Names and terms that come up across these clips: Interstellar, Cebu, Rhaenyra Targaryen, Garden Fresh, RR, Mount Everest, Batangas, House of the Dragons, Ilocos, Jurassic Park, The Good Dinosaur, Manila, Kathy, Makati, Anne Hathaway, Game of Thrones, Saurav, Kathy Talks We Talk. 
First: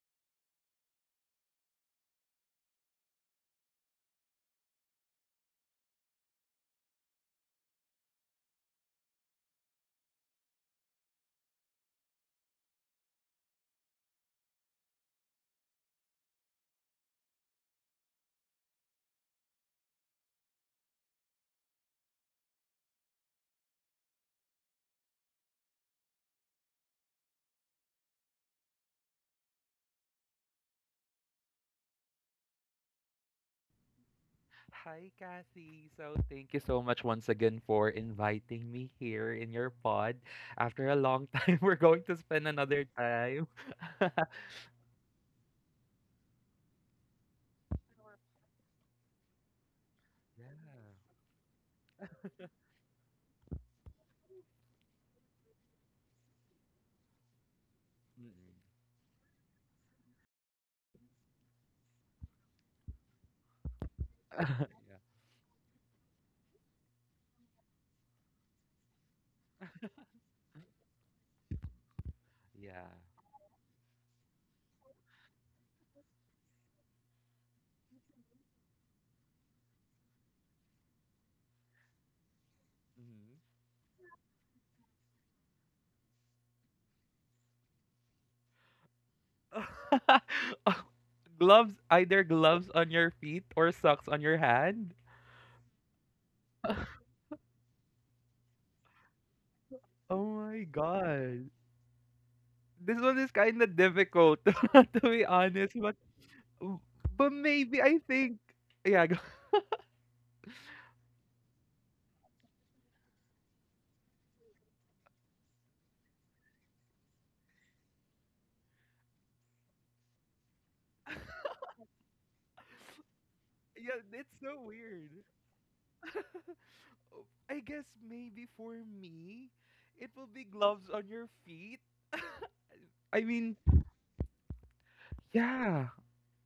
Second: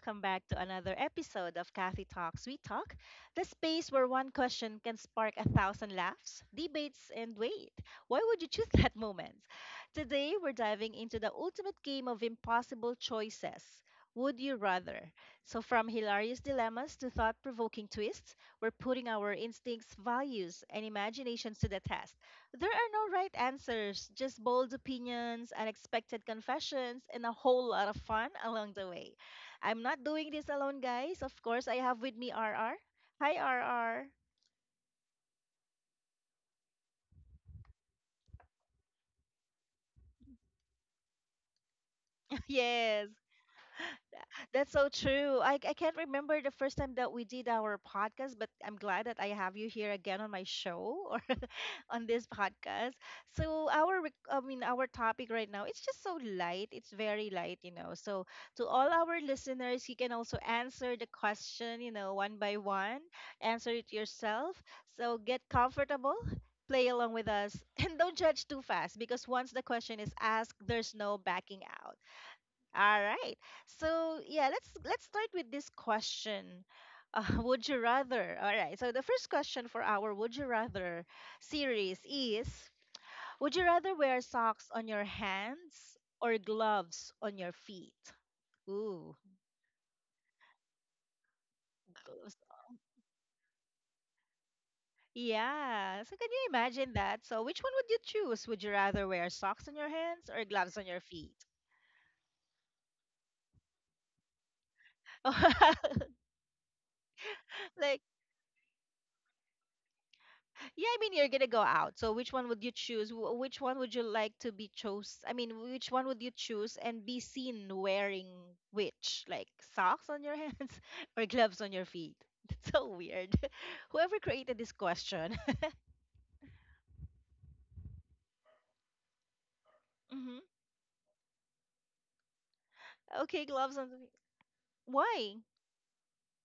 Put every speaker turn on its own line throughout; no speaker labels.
Welcome back to another episode of Kathy Talks We Talk, the space where one question can spark a thousand laughs, debates, and wait, why would you choose that moment? Today, we're diving into the ultimate game of impossible choices. Would you rather? From hilarious dilemmas to thought provoking twists, we're putting our instincts, values, and imaginations to the test. There are no right answers, just bold opinions, unexpected confessions, and a whole lot of fun along the way. I'm not doing this alone, guys. Of course, I have with me RR. Hi, RR.
Hi, Kathy. So, thank you so much once again for inviting me here in your pod. After a long time, we're going to spend another
Yes.
time.
That's so true. I can't remember the first time that we did our podcast, but I'm glad that I have you here again on my
Yeah.
show or on this podcast. I mean, our topic right now, it's just so light. It's very light, you know. So
Mm-mm.
to all our listeners, you can also answer the question, one by one. Answer it yourself. So get comfortable. Play along with us and don't judge too fast because once the question is asked, there's no backing out.
Yeah. Yeah.
All right. So yeah, let's start with this question. Would you rather? All right. So the first question for our Would You Rather series is, would you rather wear socks on your hands or gloves on your feet? Ooh.
Mm-hmm. Gloves, either
Gloves.
gloves on your feet or socks on your hand.
Yeah. So can you imagine that? So which one would you choose? Would you rather wear socks on your hands
Oh
or
my
gloves on your feet?
god. This one is kind of difficult, to be honest, but maybe I
like
think yeah, go-
Yeah, I mean, you're gonna go out. So, which one would you choose? Which one would you like to be chose? I mean, which one would you choose and be seen wearing which? Like socks on your hands or gloves on your feet? That's so weird.
yeah,
Whoever
it's
created
so
this
weird.
question.
I guess maybe for me, it will
hmm
be gloves on your feet. I
Okay,
mean,
gloves on the feet. Why?
yeah.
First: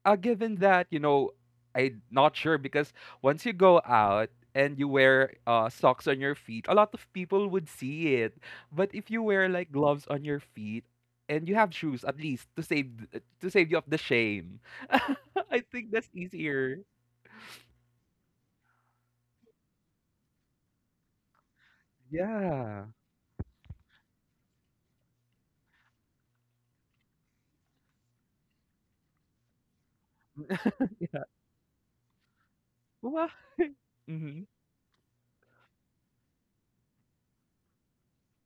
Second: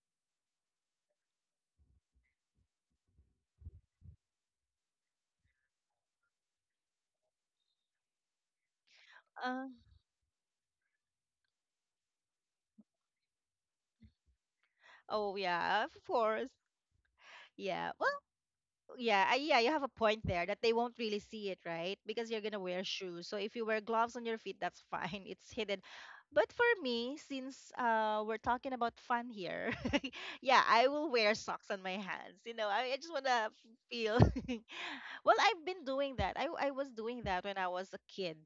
Given that, I'm not sure because once you go out and you wear socks on your feet, a lot of people would see it. But if you wear
Uh,
like gloves on your feet and you have shoes at least to save to save you of the shame,
oh,
I
yeah,
think
of
that's
course.
easier.
Yeah. Well, yeah, yeah, you have a point there that they won't really see it, right? Because you're gonna wear
Yeah.
shoes. So if you wear gloves on your feet, that's fine. It's hidden. But for me, since we're talking about fun here, yeah, I will
Yeah.
wear socks on my hands. I just
Well,
wanna feel.
hmm.
Well, I've been doing that. I was doing that when I was a kid.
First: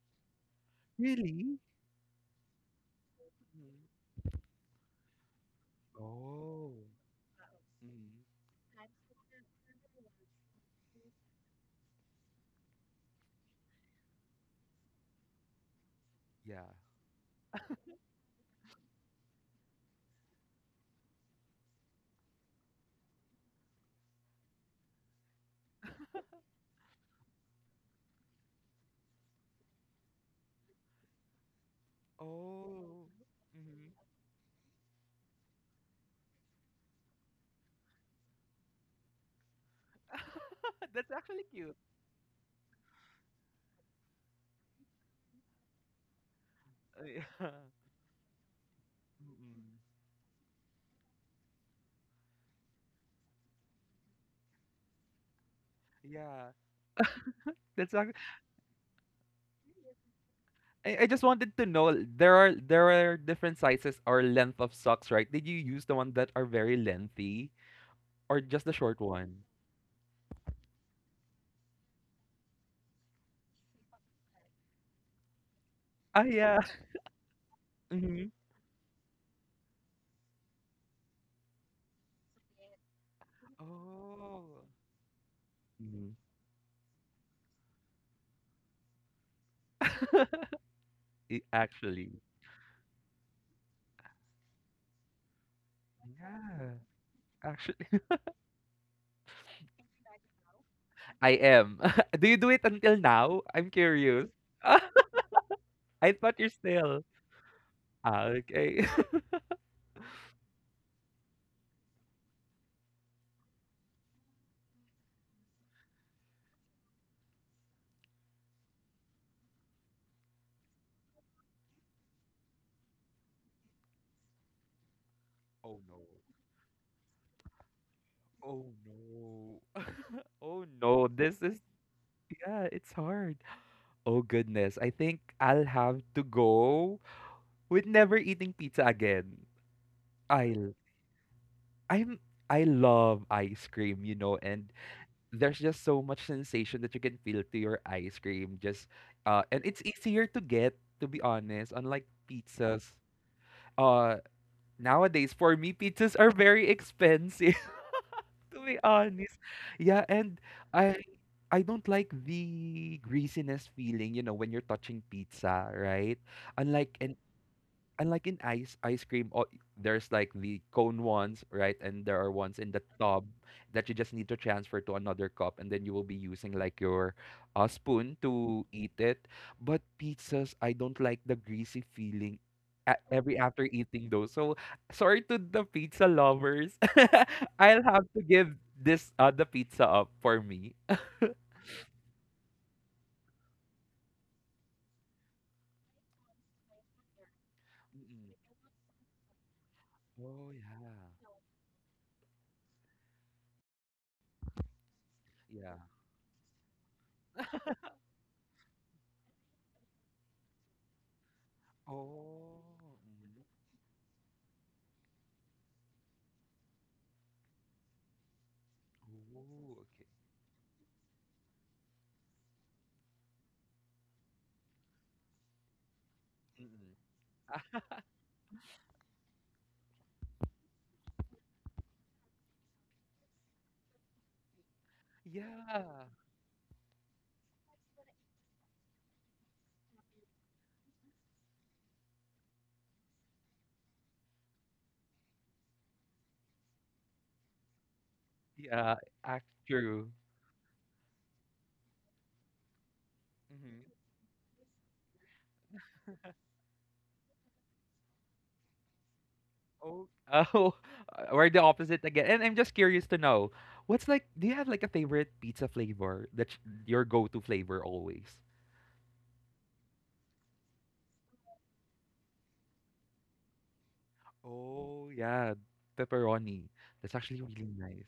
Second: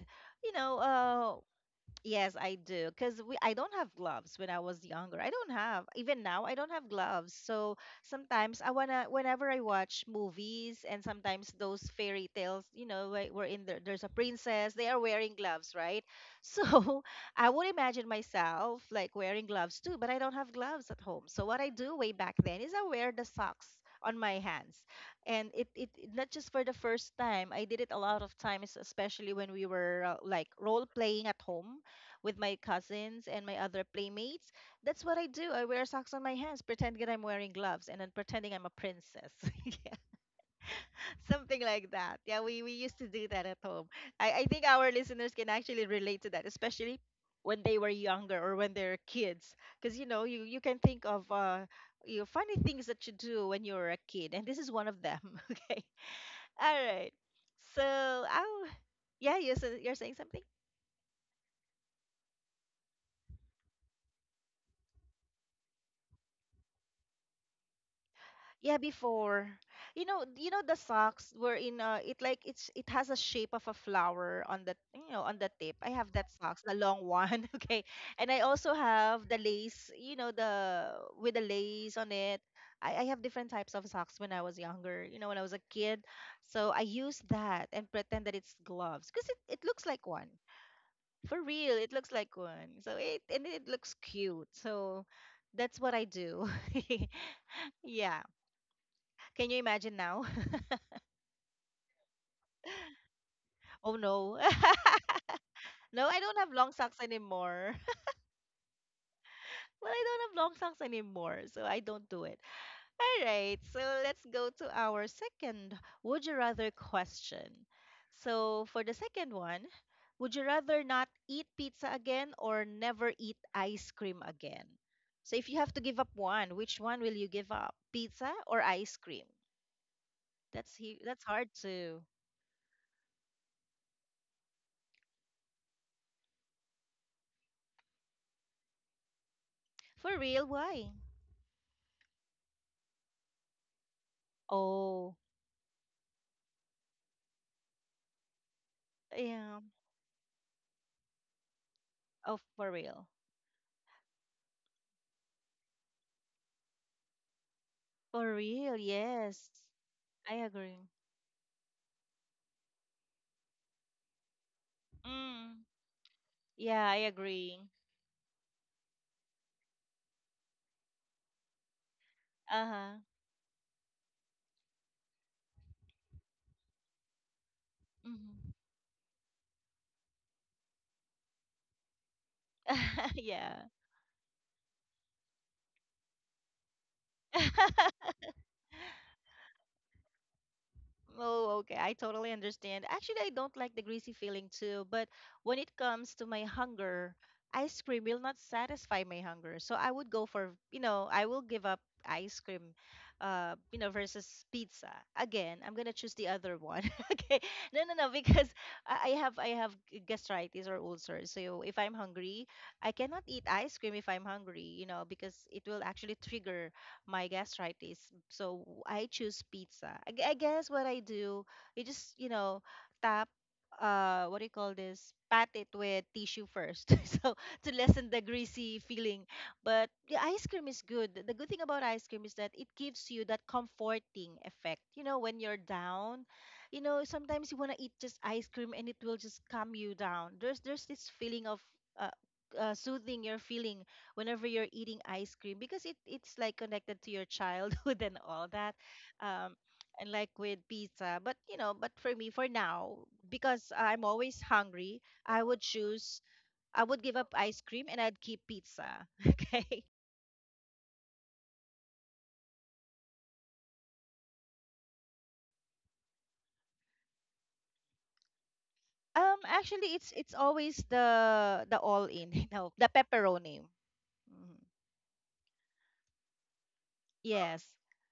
You know, uh
Really?
Yes, I do. Because I don't have gloves when I was younger. I don't have, even now, I don't
Oh.
have gloves. So
House. Mhm.
sometimes I wanna, whenever I watch movies and
Mhm.
sometimes those fairy tales, you know, there's a princess, they are wearing gloves, right? So
Yeah.
I would imagine myself like wearing gloves too, but I don't have gloves at home. So what I do way back then is I wear the socks on my hands, and not just for the first time. I did it a lot of times, especially when we were like role playing at home with my
Oh. Ones.
cousins and my other
Mhm.
playmates. That's what I do. I wear socks on my hands, pretending that I'm wearing gloves, and then pretending I'm a princess. Yeah,
That's actually
something
cute.
like that. Yeah, we used to do that at home. I think our listeners can actually relate to that, especially
Yeah.
when they were younger or when they're kids.
Mm-mm.
Because, you know, you can think of you know, funny things that you do when you were a kid, and this is one of them. Okay.
Yeah.
All right. So,
That's actually.
I, yeah, you're saying something?
I just wanted to know there are different sizes or length of socks, right? Did you use the one that are very lengthy or just the
Yeah,
short one?
before. You know the socks were in it's, it has a shape of a flower on the, you know, on the tip. I have
Ah,
that
yeah.
socks, the long one, okay. And
Mhm.
I also have the lace, you know, the with the lace on it. I have different types of socks when I was
Oh.
younger, you know, when I was a kid.
Mhm.
So I use that and pretend that it's gloves because it looks like
I-
one. For real, it looks
Actually.
like one. So it, and it looks cute. So that's what I do.
Yeah. Actually.
Yeah. Can you imagine now?
I am. Do you do it until now? I'm
Oh
curious.
no. No,
I
I don't
thought you're
have long socks
still.
anymore.
Ah, okay.
Well, I don't have long socks anymore, so I don't do it. All right, so let's go to our second would you rather question. So, for the second one, would you rather not eat pizza again or never eat ice cream again? So, if you have to
Oh
give
no.
up one, which one will you give up? Pizza or
Oh
ice cream?
no. Oh
That's he.
no,
That's
this
hard
is
to.
yeah, it's hard. Oh goodness, I think I'll have to go with never eating pizza again.
For real,
I'll
why?
I'm I love ice cream, you know, and
Oh,
there's just so much sensation that you can feel to your ice cream. Just
yeah.
and it's easier to get, to be honest, unlike
Oh, for
pizzas.
real.
Uh, Nowadays, for me, pizzas are very expensive,
For
to
real,
be honest.
yes.
Yeah,
I
and
agree.
I I don't like the greasiness feeling, you know, when you're touching
Mm.
pizza, right?
Yeah, I
Unlike an
agree.
and like in ice cream, oh, there's like the cone ones, right, and there are ones in the
Uh-huh.
tub that you just need to transfer to another cup and then you will be using like your spoon
hmm
to eat it. But pizzas, I don't like the greasy feeling every
yeah.
after eating those. So sorry to the pizza lovers, I'll have to give this the pizza up for me.
Oh, okay. I totally understand. Actually, I don't like the greasy feeling too, but when it comes to my hunger, ice cream will
Mm-mm.
not satisfy my hunger. So I would go
Oh
for,
yeah.
I will give up ice cream, you know, versus pizza. Again, I'm
Yeah.
gonna choose the other one. Okay. No, no, no, because gastritis or ulcers. So if I'm hungry,
Oh,
I cannot eat
mm.
ice cream if I'm hungry, you know, because it will actually trigger my gastritis. So I choose
Oh,
pizza.
okay.
I guess what I do, you just, you know, tap, what do you call this? Pat it with tissue first.
Mm-mm.
So to lessen the greasy feeling. But the ice cream is good. The good thing about ice cream is that it gives you that comforting effect. You know, when you're
Yeah.
down, you know, sometimes you want to eat just ice cream and it will just calm you down. There's this feeling of uh, soothing your feeling whenever you're eating ice cream because it's like connected to your childhood and all that.
Yeah, act
um and
true.
like with pizza, but you know, but for me, for now, because
Mhm.
I'm always hungry, i would choose I would give up ice cream and I'd keep pizza. Okay.
Oh, oh, we're the opposite again. And I'm just curious to know, what's like, do you have like a favorite pizza flavor that's your go-to flavor always?
Actually, it's always the all in, you know, the pepperoni. Mhm.
Oh, yeah, pepperoni. That's actually
Yes,
really nice.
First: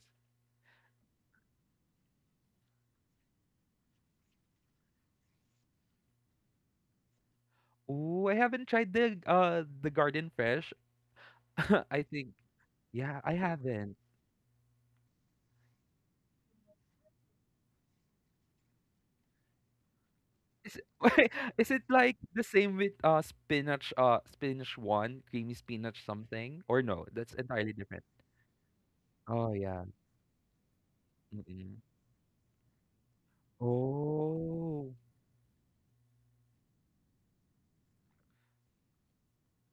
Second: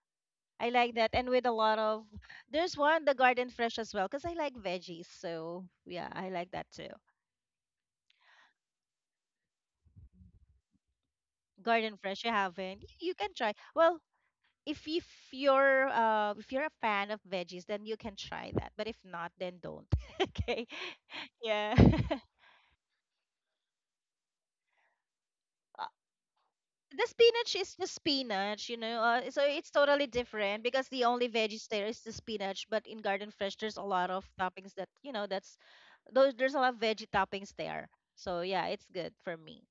I like that, and with a lot of, there's one, the garden fresh as well, because I like veggies, so yeah, I like that too.
Ooh, I haven't tried the garden fresh.
Garden
I
Fresh,
think,
you haven't. You
yeah, I
can try.
haven't.
Well, if if if you're a fan of veggies, then you can try that. But if not, then don't. Okay.
Is it, is
Yeah.
it like the same with spinach one, creamy
Uh,
spinach something? Or no,
the
that's
spinach
entirely
is just
different.
spinach, you know. So
Oh,
it's
yeah,
totally different because the only veggies
mm.
there is the spinach. But in Garden Fresh, there's a lot of toppings that,
Oh,
you know, that's those, there's a lot of veggie toppings there. So yeah, it's good for me.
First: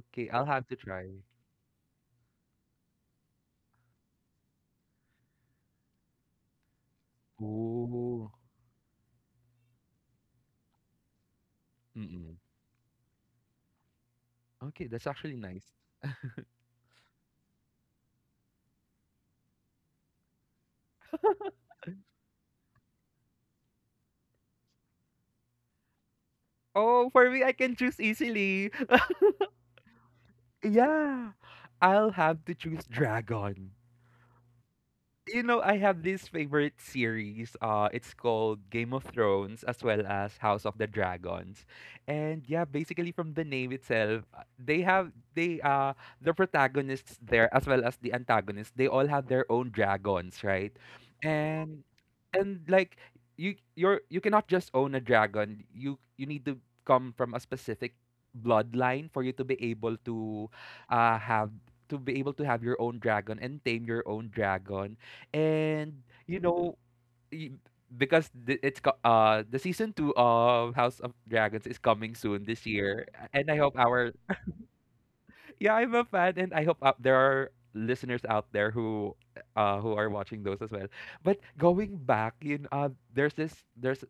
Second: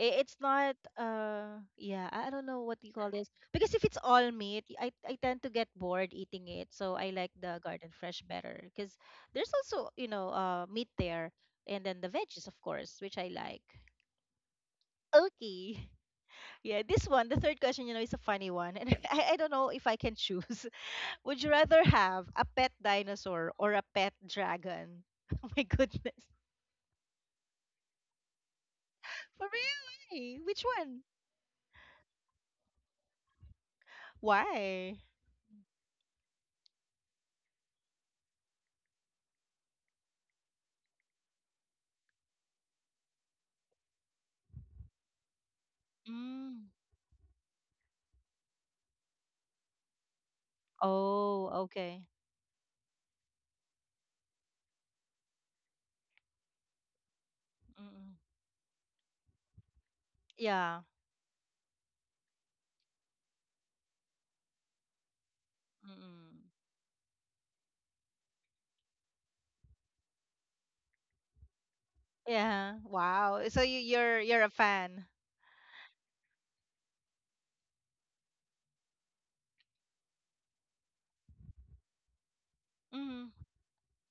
It's
I'll have
not
to try.
yeah, I don't know what you call this. Because if it's all meat, I tend to get bored eating it. So I like the garden fresh
Ooh,
better because there's also, you know, meat there and then the
mm.
veggies of course, which I like.
Okay, that's actually nice.
Okay. Yeah, this one, the third question, you know, is a funny one. And I don't know if I can choose. Would you rather have a pet dinosaur or a pet dragon? Oh my goodness.
Oh, for me, I can choose easily.
Oh, really? Which one?
Yeah, I'll have to choose dragon.
Why?
You know, I have this favorite series. It's called Game of Thrones as well as House of the Dragons, and yeah, basically from the name itself, they have they the
Mm.
protagonists there as well as the antagonists. They all have their own dragons, right?
Oh,
And
okay.
and like you cannot just own a dragon. You need to come from a specific
Mm-mm.
bloodline for you to be able to
Yeah.
uh have have your own dragon and tame your own dragon. And
Mm-mm.
you know y- because the season 2 of House of Dragons is coming soon this
Yeah.
year
Wow.
and I
So
hope our
you're a fan.
yeah I'm a fan and I hope there are listeners out there who are watching those as well. But going back, you know,
Mm.
there's this there's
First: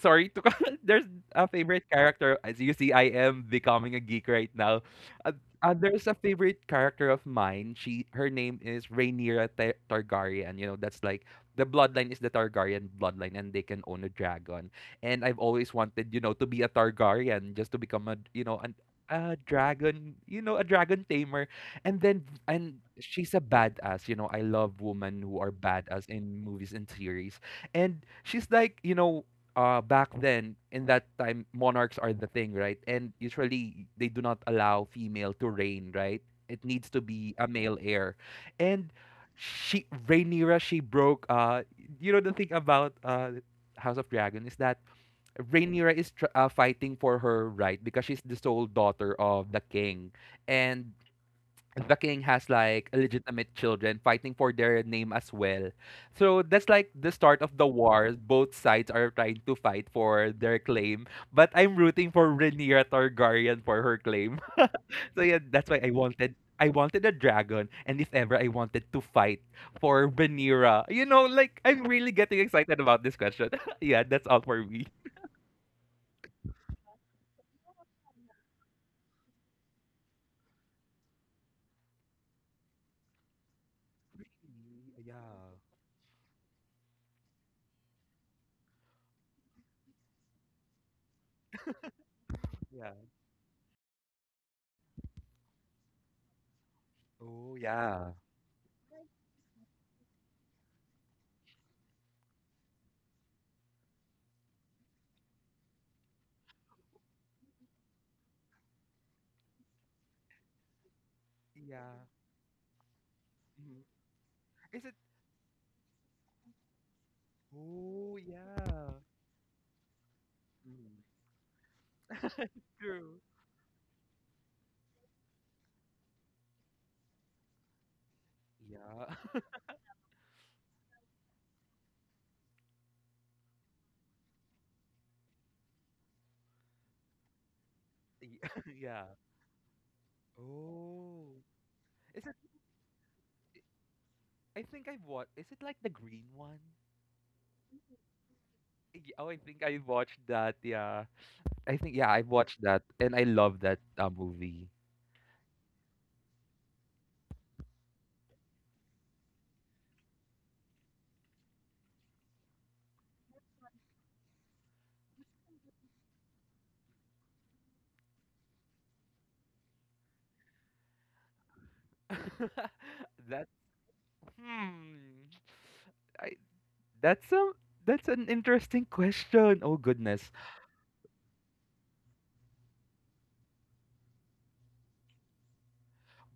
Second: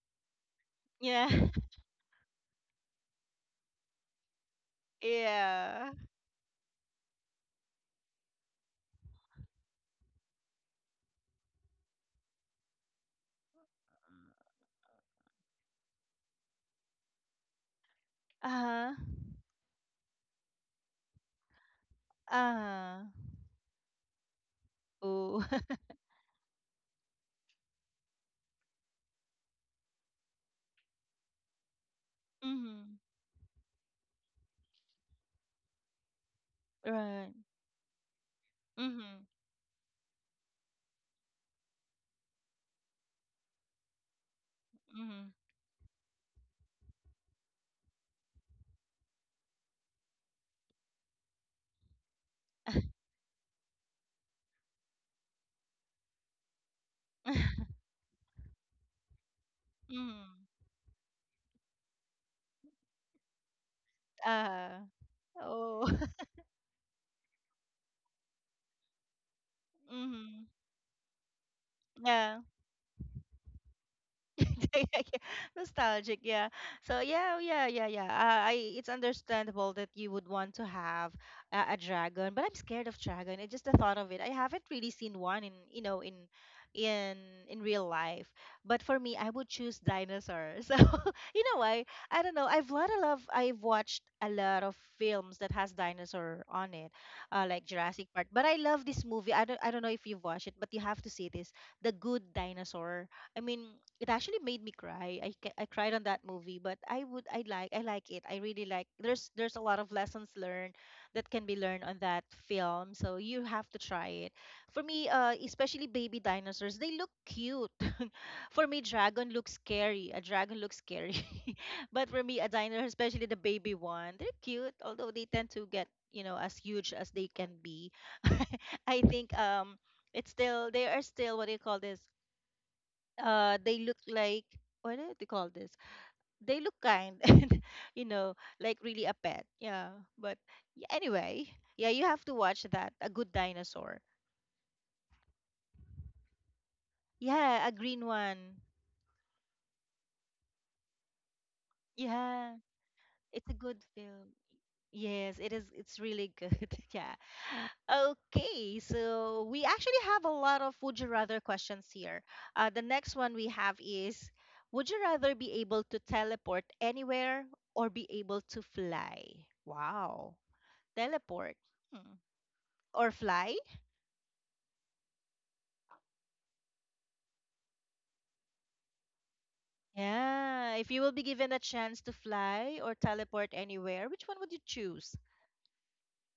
sorry to call, there's
Yeah.
a favorite character, as you see I am becoming a geek right now. Uh,
Yeah.
there's a favorite character of mine. She Her name is Rhaenyra Targaryen. You know, that's like the bloodline is the Targaryen bloodline and they can own a dragon. And I've always wanted, you know, to be a Targaryen just to become a, you know, an
Uh-huh.
a dragon, you know, a dragon tamer. And then and
Uh-huh.
she's a badass, you know. I love women who
Ooh.
are badass in movies and series. And she's like, you know, back then in that time monarchs are the thing, right,
Mm-hmm.
and usually they do not allow female to reign, right, it needs to be
Right.
a male heir. And
Mm-hmm.
she Rhaenyra she broke you know the thing about House of Dragon is that
Mm-hmm.
Rhaenyra is fighting for her right because she's the sole daughter of the king, and the king has like legitimate children fighting for their name as well. So that's like the start of the war. Both sides are trying to fight for
Mm-hmm.
their claim, but I'm rooting for Rhaenyra Targaryen for her claim.
Uh.
So yeah, that's why
Oh.
I wanted a dragon, and if ever I wanted to fight for
Mm-hmm.
Rhaenyra, you know, like I'm really getting
Yeah.
excited about this question. Yeah, that's all for me.
Nostalgic, yeah. So yeah, yeah, yeah, yeah, I it's understandable that you would want to have a dragon, but I'm scared of dragon. It's just the thought of it.
Really?
I haven't really
Yeah.
seen one in, you know, in in real life, but for me I would choose dinosaur. So, you know, I don't know.
Yeah.
I've watched a lot of films that has dinosaur on it,
Oh
like
yeah.
Jurassic Park. But I love this movie, I don't know if you've watched it, but you have to see this, The Good Dinosaur. I mean, it actually made me cry. I cried on that movie, but I like it. I really like. There's a lot of lessons learned that can be learned on
Yeah.
that film. So you have
Mhm.
to try it.
Is
For
it.
me, especially baby dinosaurs, they look cute.
Oh
For me,
yeah.
dragon looks scary. A dragon looks
Mm.
scary, but for me, a dinosaur,
True.
especially the baby one, they're cute. Although they tend to get, you know, as huge as they can be. I think
Yeah.
it's still they are still what do you call this they look like what do you call this they look kind and you know
Y-
like
Yeah.
really a pet, yeah, but yeah,
Oh.
anyway, yeah, you
Is
have
it.
to watch that, A Good Dinosaur.
I think I've watched, is it like the green one?
Yeah, a green one.
Y- Oh, I think I watched that. Yeah. I think yeah, I
Yeah,
watched that and I
it's a
love that
good film.
movie.
Yes, it is. It's really good. Yeah. Okay, so we actually have a lot of "would you rather" questions here. The next one we have is, would you rather be able to teleport anywhere or be able to fly? Wow. Teleport. Hmm. Or
That
fly?
hmm. I That's a that's an interesting question. Oh goodness.
Yeah. If you will be given a chance to fly or teleport anywhere, which one would you choose?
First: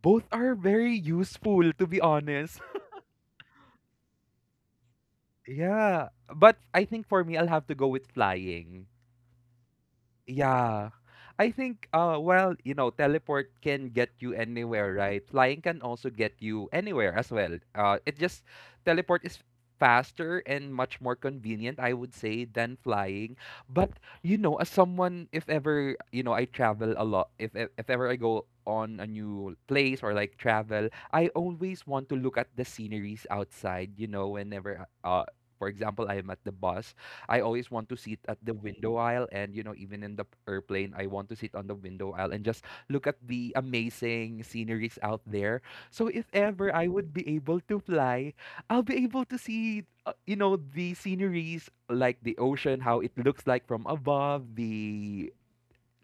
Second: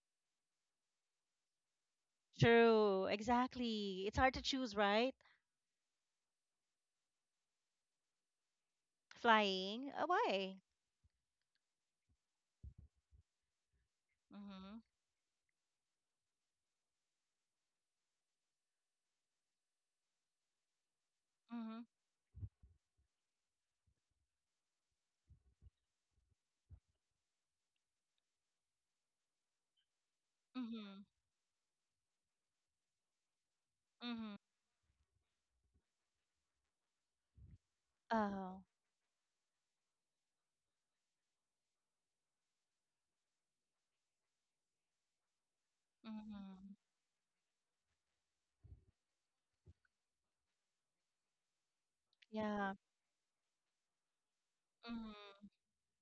Both are very useful to be honest.
True. Exactly. It's hard to choose, right?
Yeah. But I think for me I'll have to go with flying.
Flying. Why?
Yeah. I think well, you know, teleport can get you
Mm-hmm.
anywhere, right? Flying can also get you anywhere as well. It just teleport is faster and much more
Mm-hmm.
convenient, I would say, than flying. But you know, as someone if ever, you know, I travel a lot, if ever I go on a new place or like travel,
Mhm.
I always want to look at the sceneries outside, you know,
Mhm.
whenever for example, I am at the bus, I always want to sit at the
Oh.
window aisle, and you know even in the airplane I want to sit on the window aisle and just look at the amazing sceneries out there. So if ever
Mhm.
I would be able to fly, I'll be able to see, you know, the sceneries like the
Yeah.
ocean how it looks like from above, the
Mhm.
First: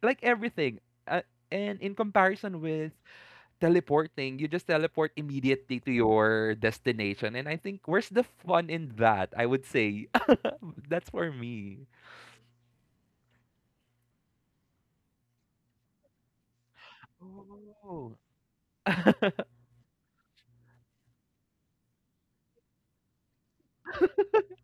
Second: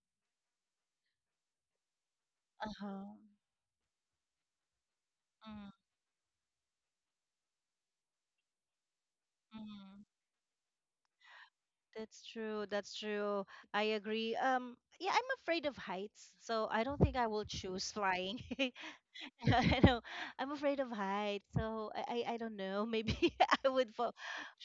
like everything. Uh, and in comparison with
Uh-huh.
teleporting, you just teleport
Mhm.
immediately to your destination, and I think where's the fun in that? I would
Mhm.
say that's for me.
That's true. That's true. I agree. Yeah, I'm afraid of heights, so I don't think I will choose
Oh,
flying. I know, I'm afraid of heights, so I don't know. Maybe I would fo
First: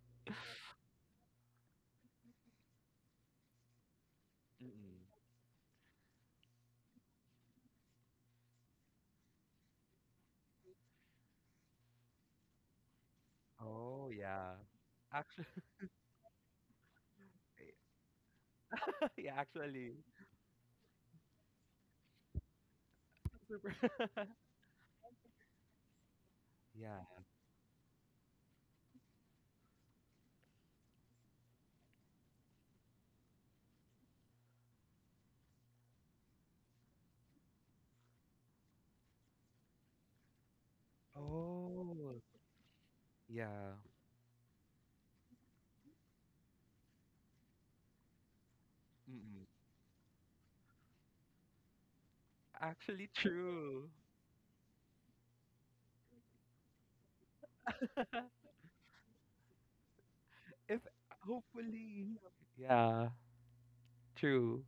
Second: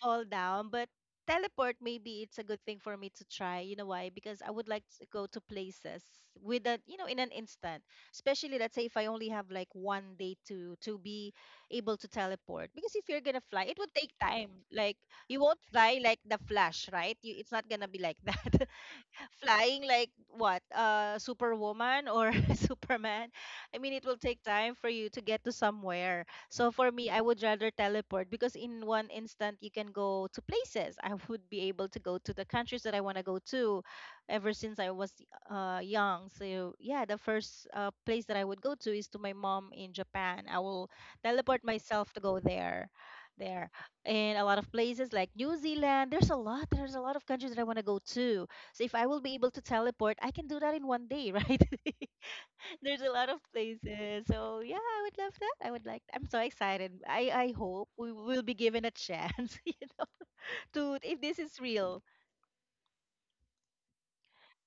fall down, but teleport, maybe it's a good thing for me to try. You know why? Because I would like
mm.
to go to places with a, you know, in an instant. Especially let's say if I only have like one day to be able to teleport. Because if you're gonna fly, it would
Oh,
take time.
yeah.
Like, you
Actually,
won't fly like the Flash, right? It's not gonna be like that
yeah,
flying
actually.
like what, Superwoman or Superman.
Super.
I mean, it will take time for you to get to somewhere, so for
Yeah.
me, I would rather teleport, because in one instant you can go to places. I would be able to go to the countries that I want to go to ever since I was young. So yeah, the first place that I would go to is to my mom in Japan. I will teleport myself
Oh,
to go there, there
yeah.
in a lot of places like New Zealand. There's a lot of countries that I want to go to, so if I will be
Mm.
able to teleport, I can do that in one day, right? There's
Actually,
a lot of
true.
places. So yeah, I would love that. I would like, I'm so excited. I hope we will be given a chance, you know,
If
to, if this is real.
hopefully. Yeah, true.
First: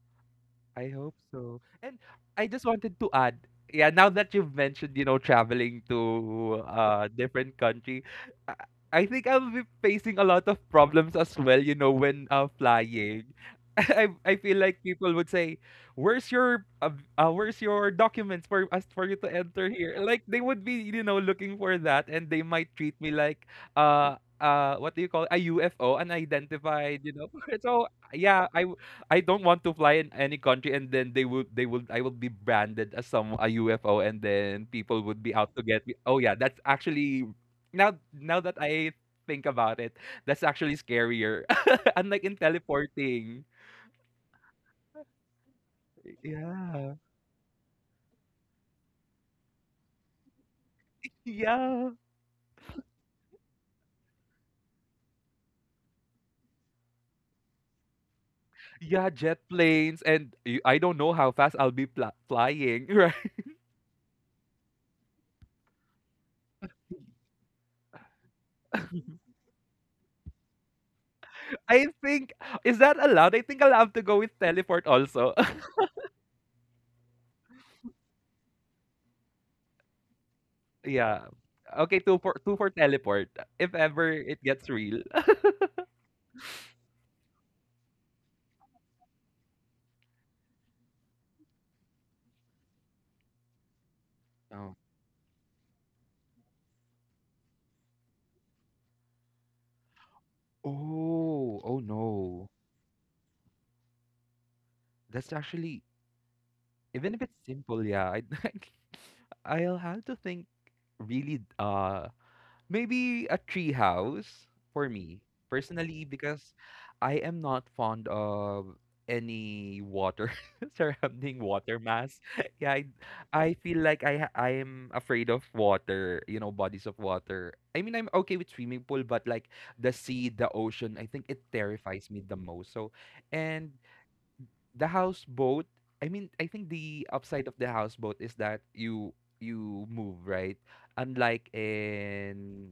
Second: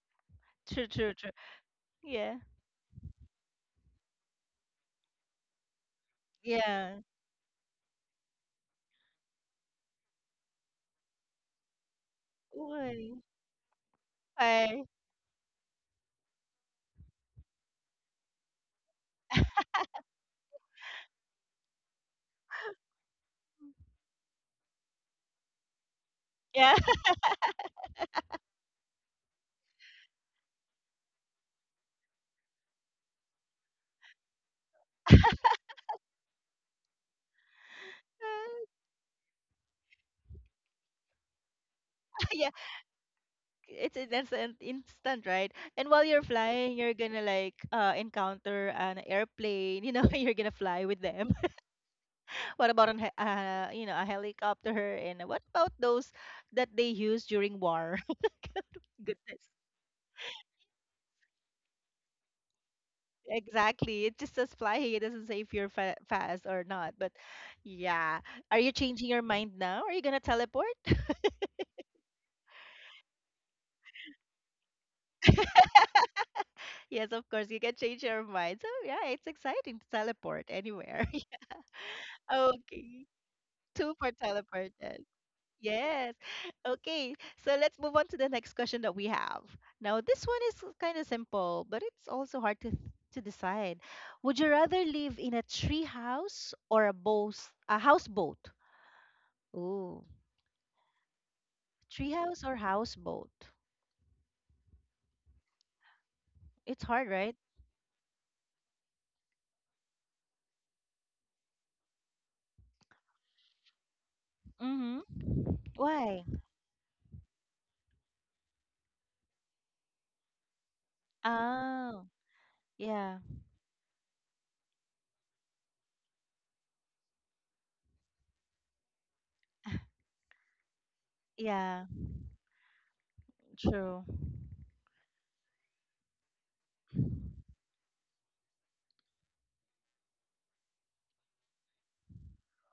True,
I
true,
hope
true.
so. And
Yeah.
I just wanted to add, yeah, now that you've mentioned, you know, traveling to
Yeah.
a different country, I, I think I'll be facing a lot of problems as well, you know, when
Why?
flying. I feel like
I,
people would say, "Where's your where's your documents for us for you to enter here?" Like they would be, you know, looking for that, and they might treat me like what do you call it? A UFO,
yeah.
unidentified, you know. So yeah, I don't want to fly in any country and then they would I would be branded as some a UFO and then people would be out to get me. Oh yeah, that's actually now that I think about it, that's actually scarier. Unlike in
Yeah,
teleporting.
it's an instant, instant, right? And while you're flying, you're
Yeah.
gonna like encounter an airplane, you know. You're gonna fly with them.
Yeah.
What about an, you know, a helicopter? And what about those that they use during war?
Yeah, jet
Goodness.
planes and y- I don't know how fast I'll be pla flying, right?
Exactly. It just says flying. It doesn't say if you're fast or not. But yeah. Are you changing your mind now? Are you going to teleport?
I think is that allowed? I think I'll have to go with teleport also.
Yes, of course. You can change your mind. So yeah, it's exciting to teleport anywhere.
Yeah. Okay, two for two for
Okay.
teleport. If
Two
ever
for
it gets
teleport.
real.
Yes. Okay. So let's move on to the next question that we have. Now, this one is kind of simple, but it's also hard to decide. Would you rather live in a tree house or a boat, a houseboat? Ooh,
Oh, oh
tree house
no.
or houseboat?
That's actually,
It's hard,
even if
right?
it's simple, yeah, I, I'll have to think really, maybe a tree house for
Mm-hmm.
me personally,
Why?
because I am not fond of any water surrounding water
Oh,
mass. Yeah,
yeah.
I feel like I am afraid of water, you know, bodies of water. I mean, I'm okay with swimming pool, but like the sea, the ocean, I think it
Yeah,
terrifies me the most. So, and
true.
the houseboat, I mean I think the upside of the houseboat is that you move, right, unlike in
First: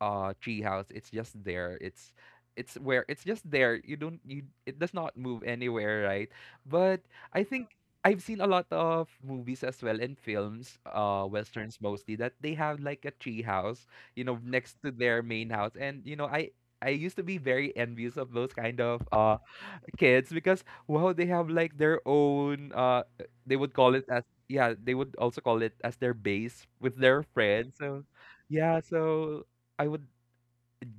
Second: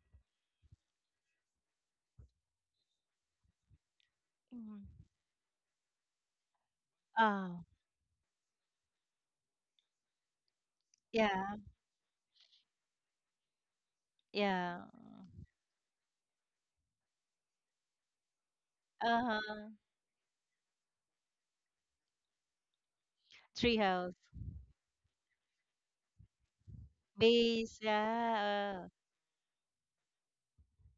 treehouse. It's just there. It's just there. You don't you it
Mm.
does not move anywhere, right? But I
Oh,
think I've seen a lot of movies as well and films,
yeah.
westerns mostly, that they have like a tree house, you know, next
Yeah.
to their main house. And I used to be very envious of those kind of
Uh-huh.
kids because wow, they have like their own, they would call it
Treehouse.
as yeah, they would also call it as their base with their friends.
Base,
So yeah,
yeah.
so I would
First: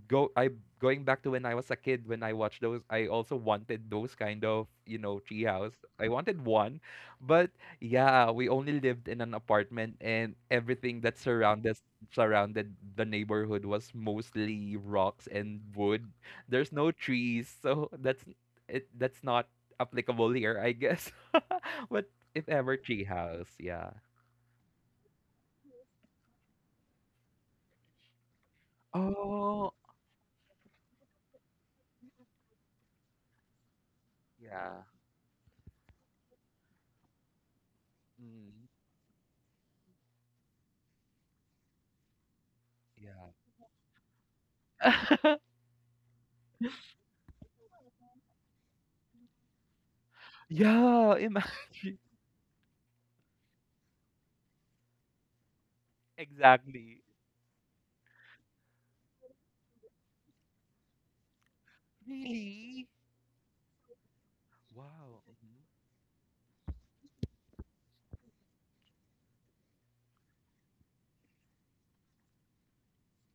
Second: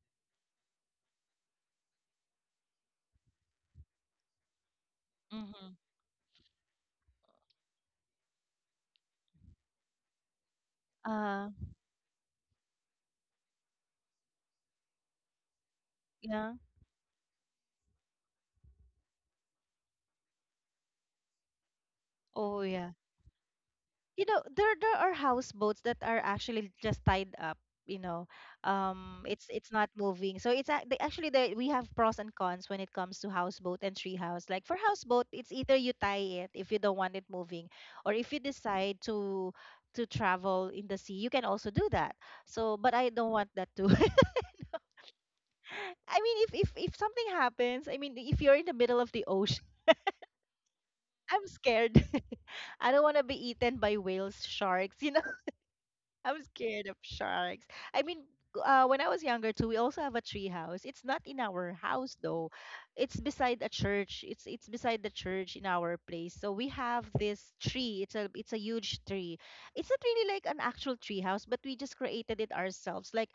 go I going back to when I was a kid when I watched those. I also wanted those kind of,
Uh hmm.
treehouse. I wanted one. But yeah, we only lived in an apartment, and everything that
Uh,
surrounded the neighborhood was mostly rocks and wood.
yeah.
There's no trees, so that's not applicable here, I guess. But if
Oh,
ever,
yeah.
treehouse. Yeah.
You know, there are houseboats that are actually just tied up, you know. It's
Oh,
it's not moving. So actually, the, we have pros and cons when it comes to houseboat and treehouse. Like for
yeah.
houseboat, it's either you tie it if you don't want it moving, or if you
Mm,
decide to travel in the sea, you can also do that. So, but I don't want that too.
yeah.
I mean, if something happens, I mean, if you're in the middle of the ocean,
Yeah.
I'm scared. I don't want to be eaten by whales, sharks, you know. I was scared of
Exactly.
sharks. I mean, when I was younger too, we also have a tree house. It's not in our house though.
Really?
It's beside a church. It's beside the
Wow.
church in our place. So we have this tree. It's a huge tree. It's not really like an actual tree house, but we just created it ourselves. Like,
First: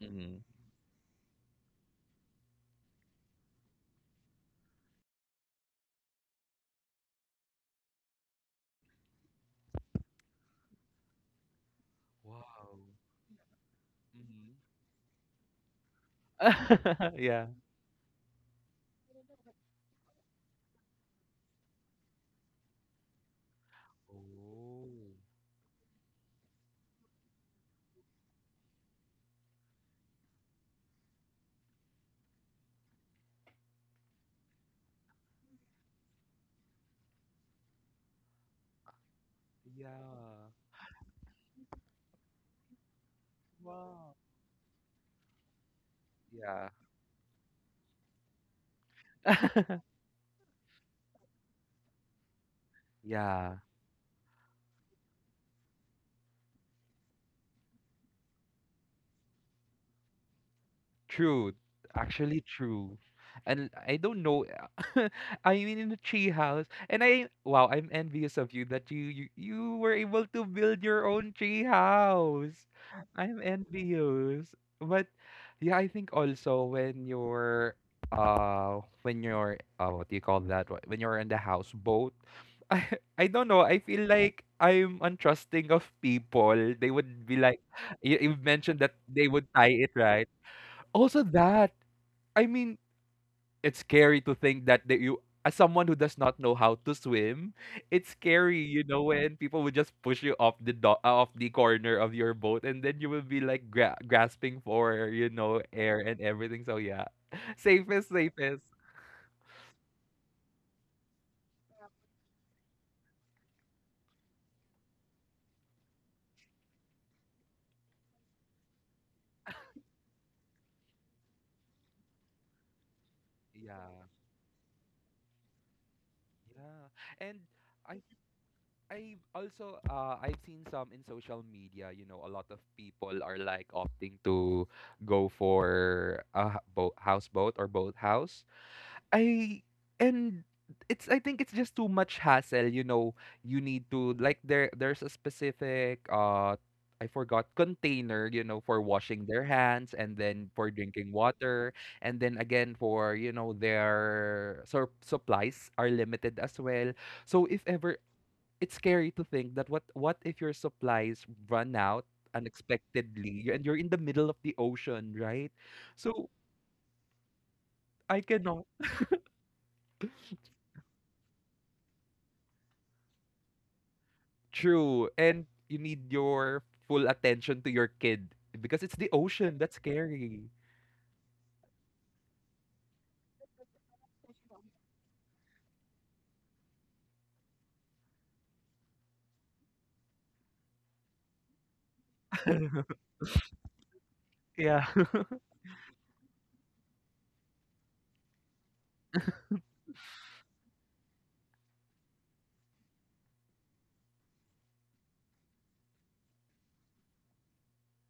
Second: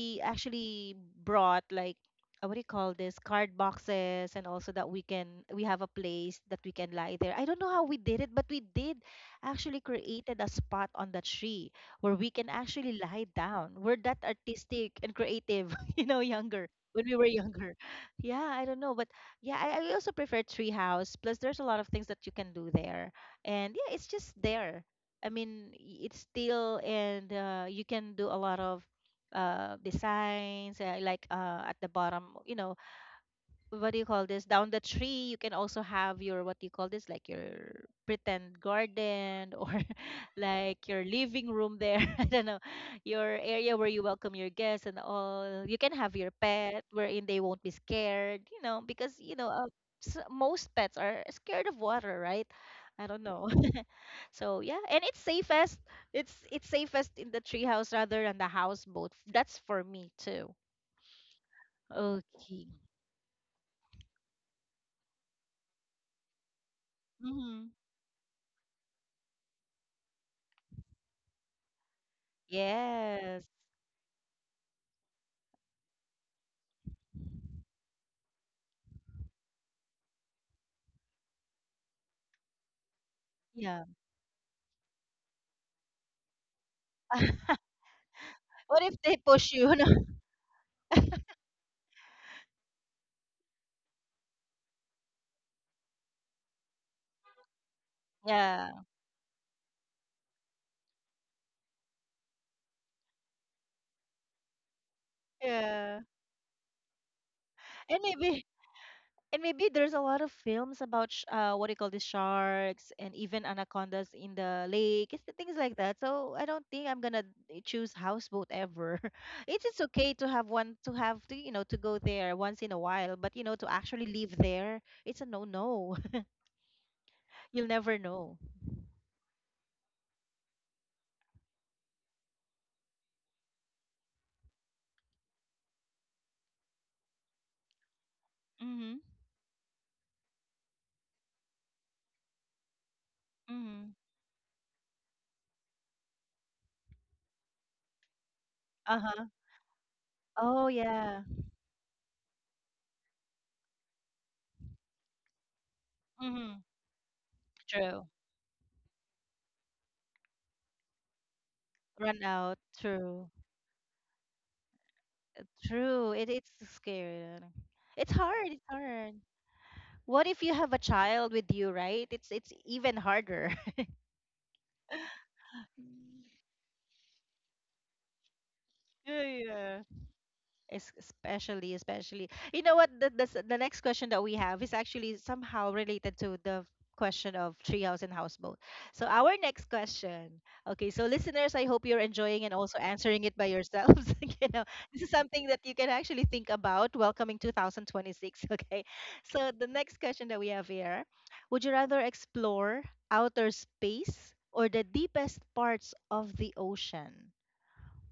Mhm. Hmm.
actually brought like, what do you call this, card boxes, and also that we can, we have a place that we can lie there. I don't know how we did it, but we did actually created a spot on the tree where we can
Wow.
actually lie down. We're that
Mhm.
artistic and creative, you know, younger, when we were
Yeah.
younger. Yeah, I don't know, but yeah, I also prefer treehouse. Plus, there's a lot of things that you can do there, and yeah, it's just there.
Oh.
I mean, it's still, and you can do a lot of designs, like, at the bottom, you know, what do you call this, down the tree, you can also have your, what do you call this, like your pretend garden, or
Yeah.
like your living room there. I don't know, your area where you
Wow.
welcome your guests and all. You can have your
Yeah.
pet, wherein they won't be scared, you know, because, you know, most pets are scared of water, right? I don't know.
Yeah.
So yeah, and it's safest, it's safest in the treehouse rather than the houseboat. That's for me too.
True, actually
Okay.
true. And I don't know. I mean, in the tree house, and I,
Mm-hmm.
wow, I'm envious of you that you were able to build your own tree house. I'm
Yes.
envious. But yeah, I think also when you're, what do you call that, when you're in the houseboat. I I don't know. I
Yeah.
feel like I'm untrusting of people. They would be like, you mentioned
What if
that
they
they would
push
tie
you? No.
it, right? Also that. I mean, it's scary to think that you, as someone who does not know how to swim, it's scary,
Yeah.
you know, when people would just push you off the corner of your boat, and then you will be like grasping for, you know,
Yeah.
air and everything. So yeah.
And
Safest,
maybe
safest.
and maybe there's a lot of films about what do you call, the sharks and even anacondas in the lake. It's the things like that. So I don't think I'm gonna choose houseboat ever. It's okay to have one, to have, to you know, to go there once in a while, but you know, to
Yeah.
actually live there, it's a no no.
Yeah. And
You'll never
I
know.
I've seen some in social media, you know, a lot of people are like opting to go for a boat houseboat or boathouse.
Mm-hmm.
I and I think it's just too much hassle, you know. You need
Mm-hmm.
to, like, there's a specific, I forgot, container, you know, for washing
Uh-huh.
their hands and then
Oh
for drinking
yeah.
water, and then again for, you know, their supplies are limited
Mm-hmm.
as well. So if ever,
True.
it's scary to think that what if your supplies run out
Run out. True.
unexpectedly and you're in the middle of the ocean, right?
True. It,
So
it's scary. Like, it's
I
hard. It's
cannot.
hard. What if you have a child with you, right? It's even harder.
True. And you need your full attention to your kid because it's the
Yeah,
ocean.
yeah.
That's scary.
Especially, especially, you know what, the the next question that we have is actually somehow related to the question of treehouse and houseboat. So our next question, okay, so listeners, I hope you're enjoying and also answering it by yourselves. You know,
Yeah.
this is something that you can actually think about welcoming 2026. Okay, so the next question that we have here, would you rather explore outer space or the deepest parts of the ocean?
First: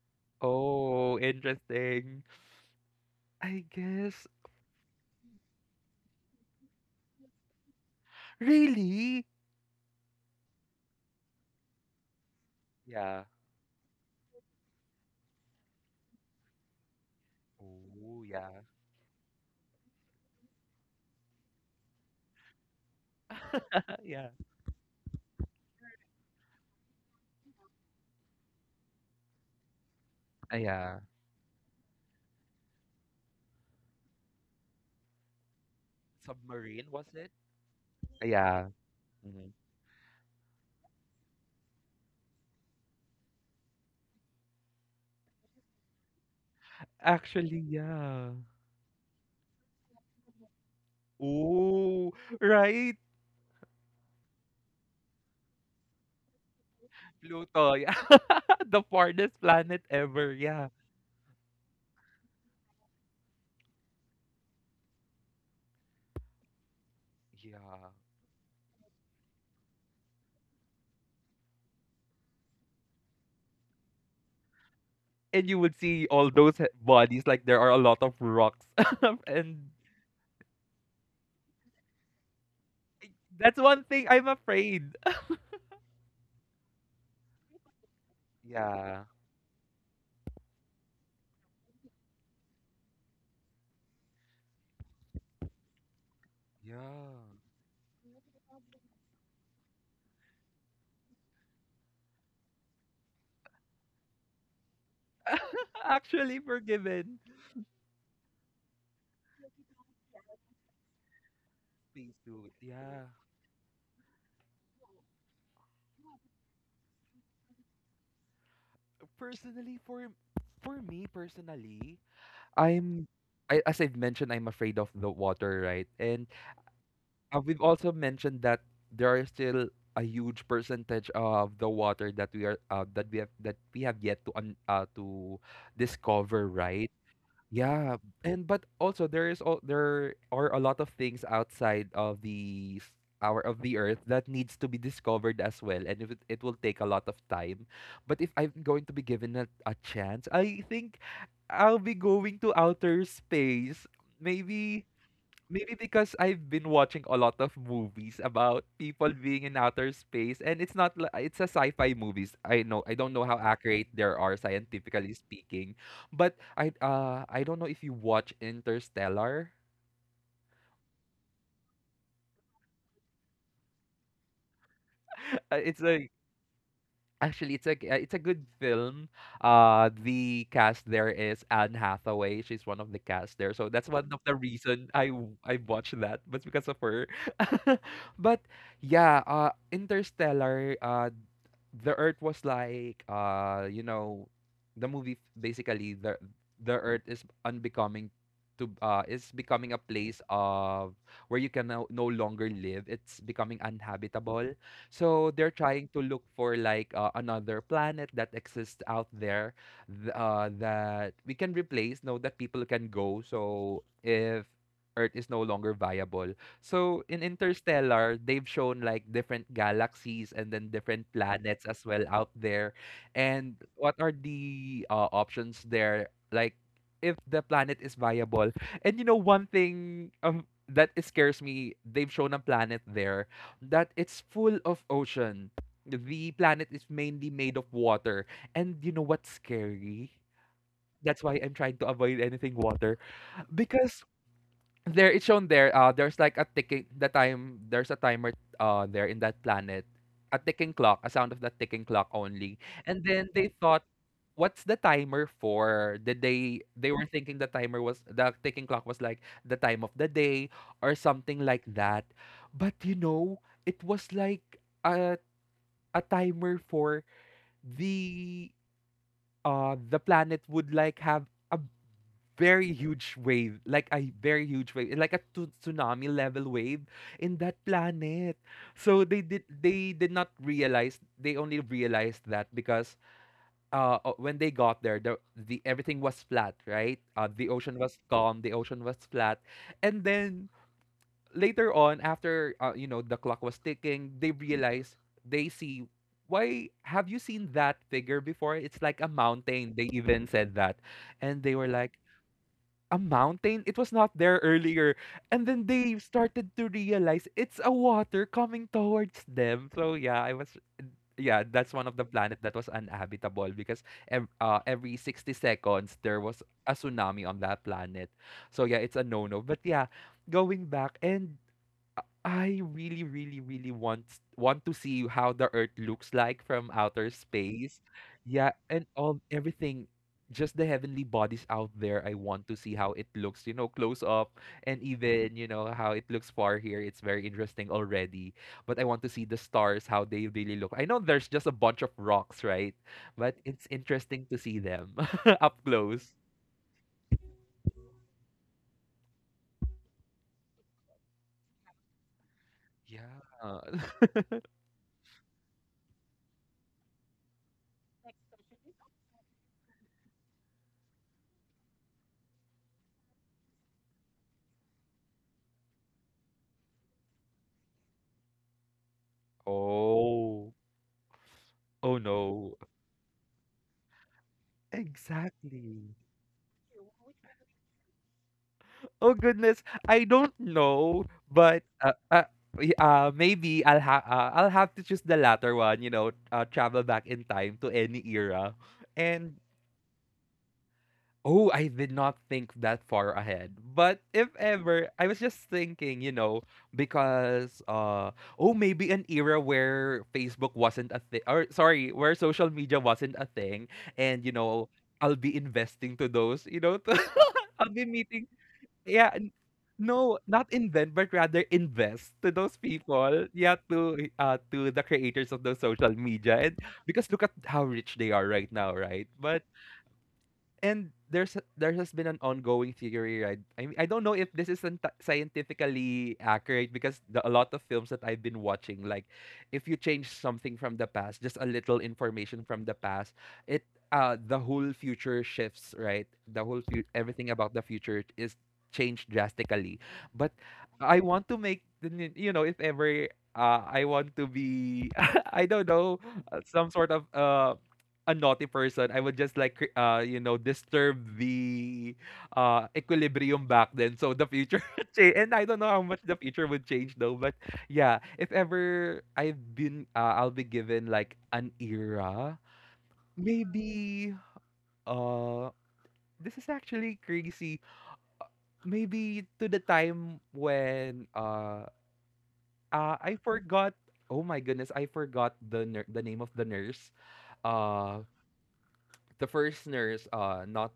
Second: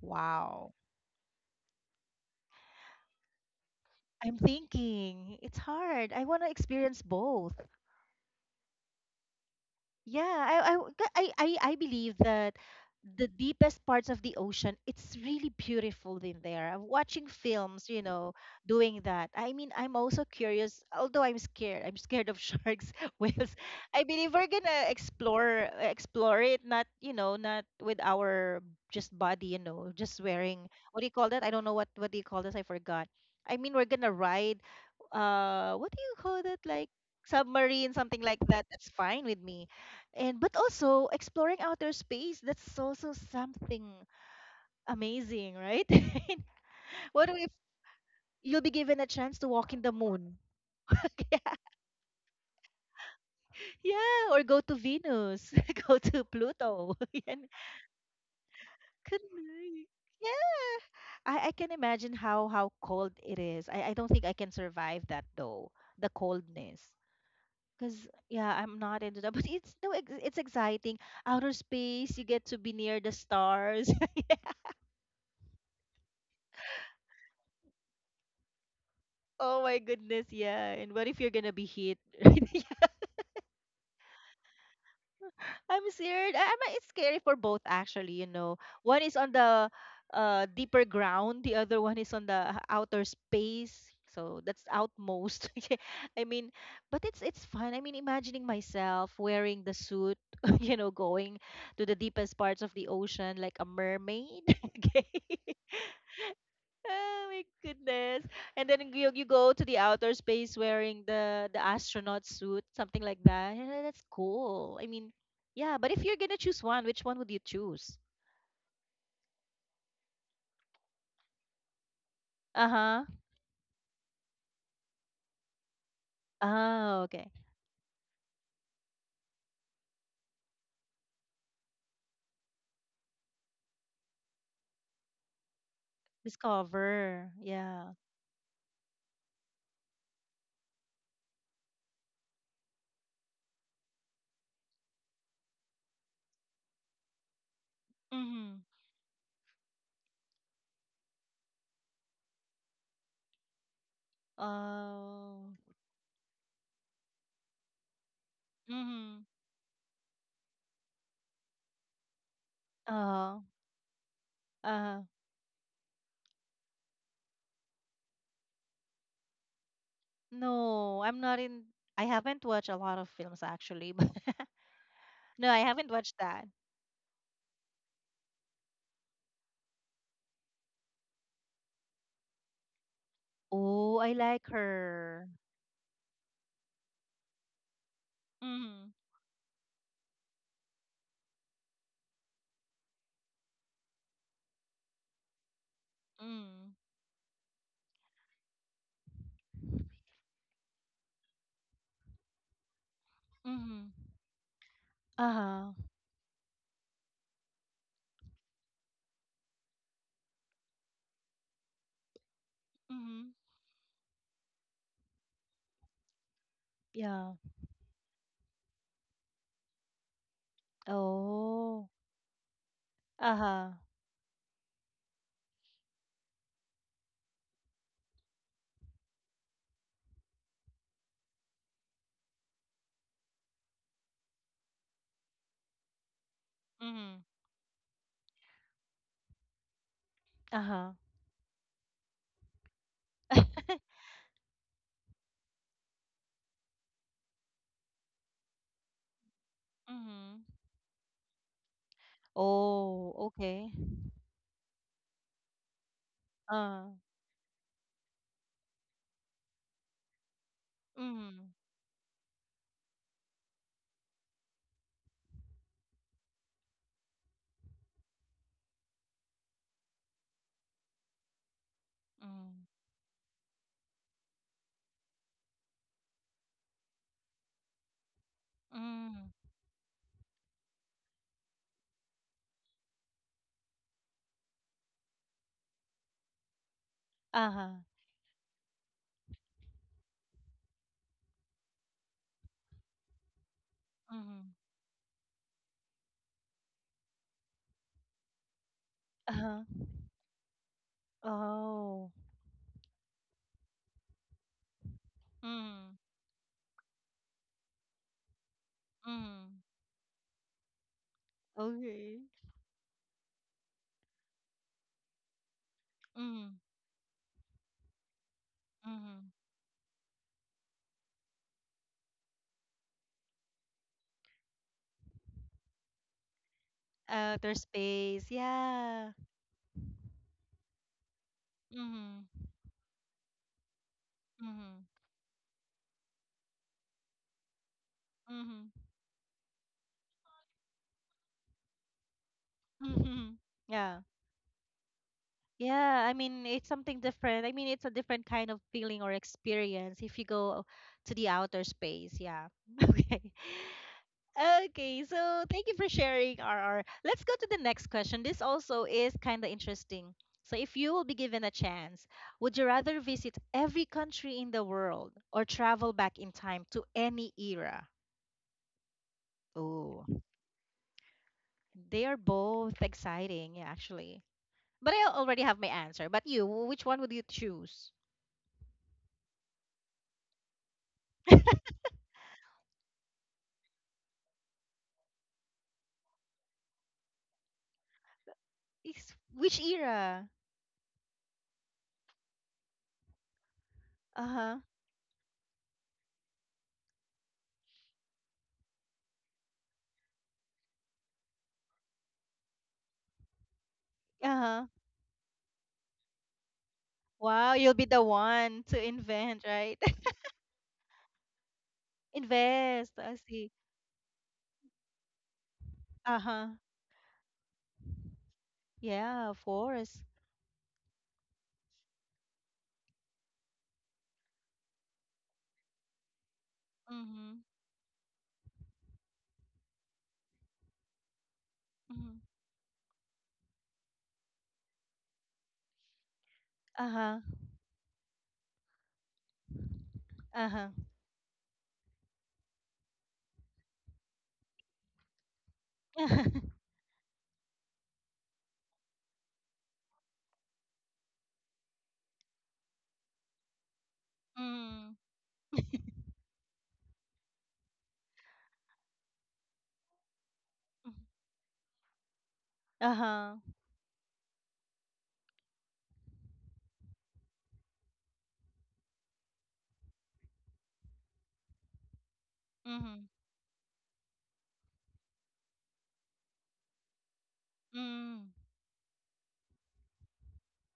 Wow.
Oh, interesting, I guess.
I'm thinking, it's hard. I want to experience both.
Really?
Yeah, I w- ca- I believe that
Yeah.
the deepest parts of the ocean, it's really beautiful in there. I'm watching films, you
Oh,
know,
yeah.
doing that. I mean, I'm also curious, although I'm scared. I'm scared of sharks, whales. I
Yeah.
believe we're gonna explore it, not, you know, not with our just body, you know, just
Ah,
wearing,
yeah.
what do you call that? I don't know, what do you call this? I forgot. I mean, we're gonna ride, what do you call that?
Submarine,
Like,
was it?
submarine, something
Ah,
like that.
yeah.
That's fine with
Mhm.
me. And but also exploring outer space, that's also something amazing, right? What if
Actually, yeah.
you'll be given a chance to walk in the moon, yeah,
Oh, right.
yeah, or go to Venus, go to Pluto, Yan.
Pluto. Yeah. The
Could
farthest planet
be.
ever. Yeah.
Yeah, I can imagine how cold it is. I don't think I can survive that though, the coldness,
Yeah.
because yeah, I'm not into that. But it's, no ex- it's exciting. Outer space, you get to be near the stars.
And you would see all those bodies, like there are a lot of rocks.
Oh
And
my goodness, yeah. And what if you're gonna be hit? Yeah,
that's one thing I'm afraid.
I'm scared. I'm, it's scary for both actually, you know. One
Yeah.
is on the deeper ground, the other one is on the outer space. So that's outmost. Yeah, I mean,
Yeah.
but it's fun. I mean, imagining myself wearing the suit, you know, going to the deepest parts of the ocean like a mermaid. Okay.
Actually forgiven.
Oh my goodness. And then you go to the outer space wearing the
Please
astronaut
do it.
suit, something
Yeah.
like that. Yeah, that's cool. I mean, yeah, but if you're gonna choose one, which one would you choose?
Personally, for me personally,
Uh-huh.
I'm I, as I've mentioned, I'm afraid of the water, right? And,
Oh, okay.
we've also mentioned that there are still a huge percentage of the water that we are, that we have yet to to discover, right?
Discover. Yeah.
Yeah, and but also there is all there are a lot of things outside of the our of the earth that needs to be discovered as well, and if it will take a lot of time. But if I'm
Mm-hmm.
going to be given a chance, I think I'll be going to outer space. Maybe.
Oh.
Maybe because I've been watching a lot of movies about people
Mm-hmm.
being in outer space, and it's not, it's a sci-fi movies. I know, I don't know how
Oh.
accurate there are
Uh.
scientifically speaking, but I don't know if you watch Interstellar.
No, I'm not in I haven't watched a lot of films actually, but no, I
It's
haven't
a
watched that.
Actually, it's a good film. The cast there is Anne Hathaway. She's one of the cast there, so that's
Oh,
one
I
of the
like
reason I
her.
w- I watched that, but because of her. But
Mm-hmm.
yeah, Interstellar. The earth was like, basically, the
Mm-hmm.
earth is unbecoming, to is becoming a place of where you can no longer live. It's becoming
Mm-hmm.
unhabitable, so they're
Uh-huh.
trying to look for like, another planet that exists out there, that we can replace, no, that people can go,
Mm-hmm.
so if earth is no longer viable. So in
Yeah.
Interstellar, they've shown like different galaxies, and then different planets as
Oh.
well out there. And
Uh-huh.
what are the, options there? Like if the planet is viable. And you know, one thing, that scares me, they've shown a planet there that it's full of ocean. The planet is
Mm-hmm.
mainly made of water. And you know what's scary?
Uh-huh.
That's why I'm trying to avoid anything water, because there, it's shown there, there's like a ticking, the time, there's a timer, there in that planet, a
Mm-hmm.
ticking clock, a sound of that ticking clock only. And
Oh,
then they
okay.
thought, what's the timer for? Did they
Uh.
they were thinking the timer was, the ticking clock was like the time of the day or something
Mm-hmm.
like that. But you know, it was like a timer for the the planet would like have a
Mm-hmm.
very huge wave, like a very huge wave, like a tsunami level wave in that planet. So
Mm.
they did not realize. They only realized that because, when they got there, the everything was flat, right? The
Uh-huh.
ocean was calm, the ocean was flat, and then later on, after, the clock was ticking,
Mm-hmm.
they see, why, have you seen that figure before? It's like a
Uh-huh.
mountain, they even said that. And they were like,
Oh.
a mountain, it was not there earlier. And then
Mm-hmm.
they started to realize it's a water coming towards
Mm-hmm.
them. So yeah, I was, yeah, that's one of the
Okay.
planet that was uninhabitable because every 60 seconds there was
Mm-hmm.
a tsunami on that planet. So yeah, it's a
Mm-hmm.
no no. But yeah, going back. And I really, really, really want to see how the Earth looks like from outer
Outer
space.
space.
Yeah, and
Yeah.
all everything, just the heavenly bodies out there. I
Mm-hmm.
want to see how it looks, you know, close up, and
Mm-hmm.
even you know how it looks far here. It's very interesting already.
Mm-hmm.
But I want to see the stars, how they really look. I know there's just a bunch of rocks, right?
Mm-hmm.
But it's
Yeah.
interesting to see them up
Yeah, I
close.
mean, it's something different. I mean, it's a different kind of feeling or experience if you go to the outer space. Yeah. Okay.
Yeah.
Okay, so thank you for sharing, RR. Let's go to the next question. This also is kind of interesting. So, if you will be given a chance, would you rather visit every country in the world or travel back in time to any era? Oh,
Oh. Oh
they are
no.
both exciting, yeah, actually. But I already have my
Exactly.
answer. But you, which one would you choose?
Oh goodness, I don't know, but maybe I'll have to choose the latter one, you know, travel back in time to any era.
It's
And
which era?
oh, I did not think that far ahead. But if
Uh-huh.
ever, I was just thinking, you know, because oh, maybe an era where Facebook wasn't a thing, or sorry, where social media wasn't a thing, and you
Uh-huh.
know, I'll be investing to those, you know,
Wow,
I'll
you'll
be
be the
meeting.
one to
Yeah, n
invent, right?
no, not invent, but rather invest to those
Invest. I
people. Yeah,
see.
to the creators of those social media.
Uh-huh.
And because look at how rich they are right now, right?
Yeah,
But
of course.
and there has been an ongoing theory, right? I mean, I don't know if this isn't scientifically accurate because a
Mm-hmm.
lot of films that I've been watching, like if you change something from the past, just a little
Mm-hmm.
information from the past, it the whole future shifts, right? The whole
Uh-huh.
everything about the future is changed drastically. But
Uh-huh.
I want to make the you know, if ever, I want to be, I don't know, some sort of, a naughty person, I would just like disturb the, equilibrium back then. So the future would
Mm.
change, and I don't know how much the future would change though. But yeah, if ever I'll be given
Mm.
like an era,
Uh-huh.
maybe, uh this is actually crazy. Maybe to the time when,
Mm-hmm.
I forgot. Oh my goodness, I forgot the name of the nurse. uh.
Mm.
The first nurse, not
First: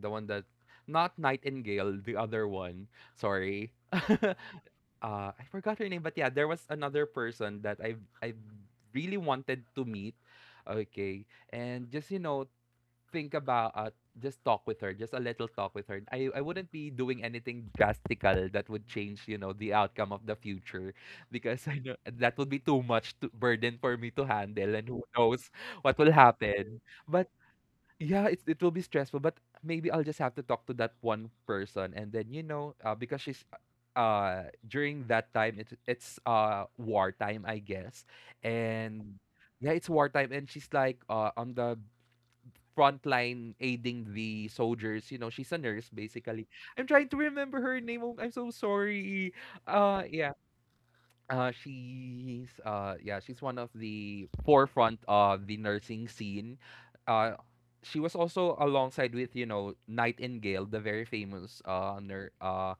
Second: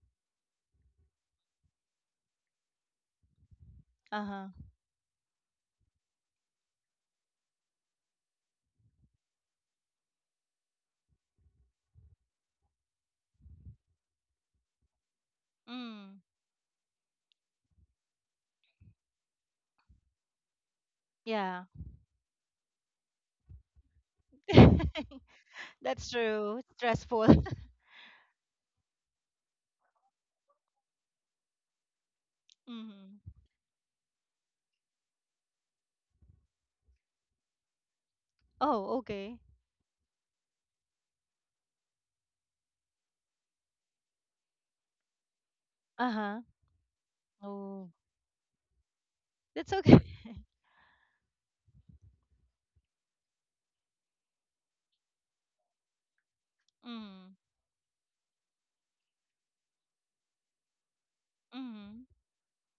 the one that, not Nightingale, the other one. Sorry,
Uh-huh.
I forgot her name, but yeah, there was another person that I really wanted to meet. Okay, and just, think about just talk with her, just a little talk with her.
Mm.
I wouldn't be doing anything drastical that would change, you know, the outcome of the future because
Yeah.
I know that would be too much to, burden for me to handle, and who knows what
That's
will
true. It's
happen. But
stressful.
yeah, it will be stressful, but maybe I'll just have to talk to that one person, and then because
Mm-hmm.
during that time it's wartime, I guess,
Oh,
and
okay.
yeah, it's wartime, and she's like on the front line aiding the soldiers. You know, she's a nurse
Uh-huh.
basically. I'm trying to remember her
Oh.
name. Oh, I'm so sorry.
That's okay.
Yeah, she's yeah, she's one of the forefront of the nursing scene.
Mm.
Uh, she was also alongside with you know Nightingale, the very famous
Mm-hmm.
nur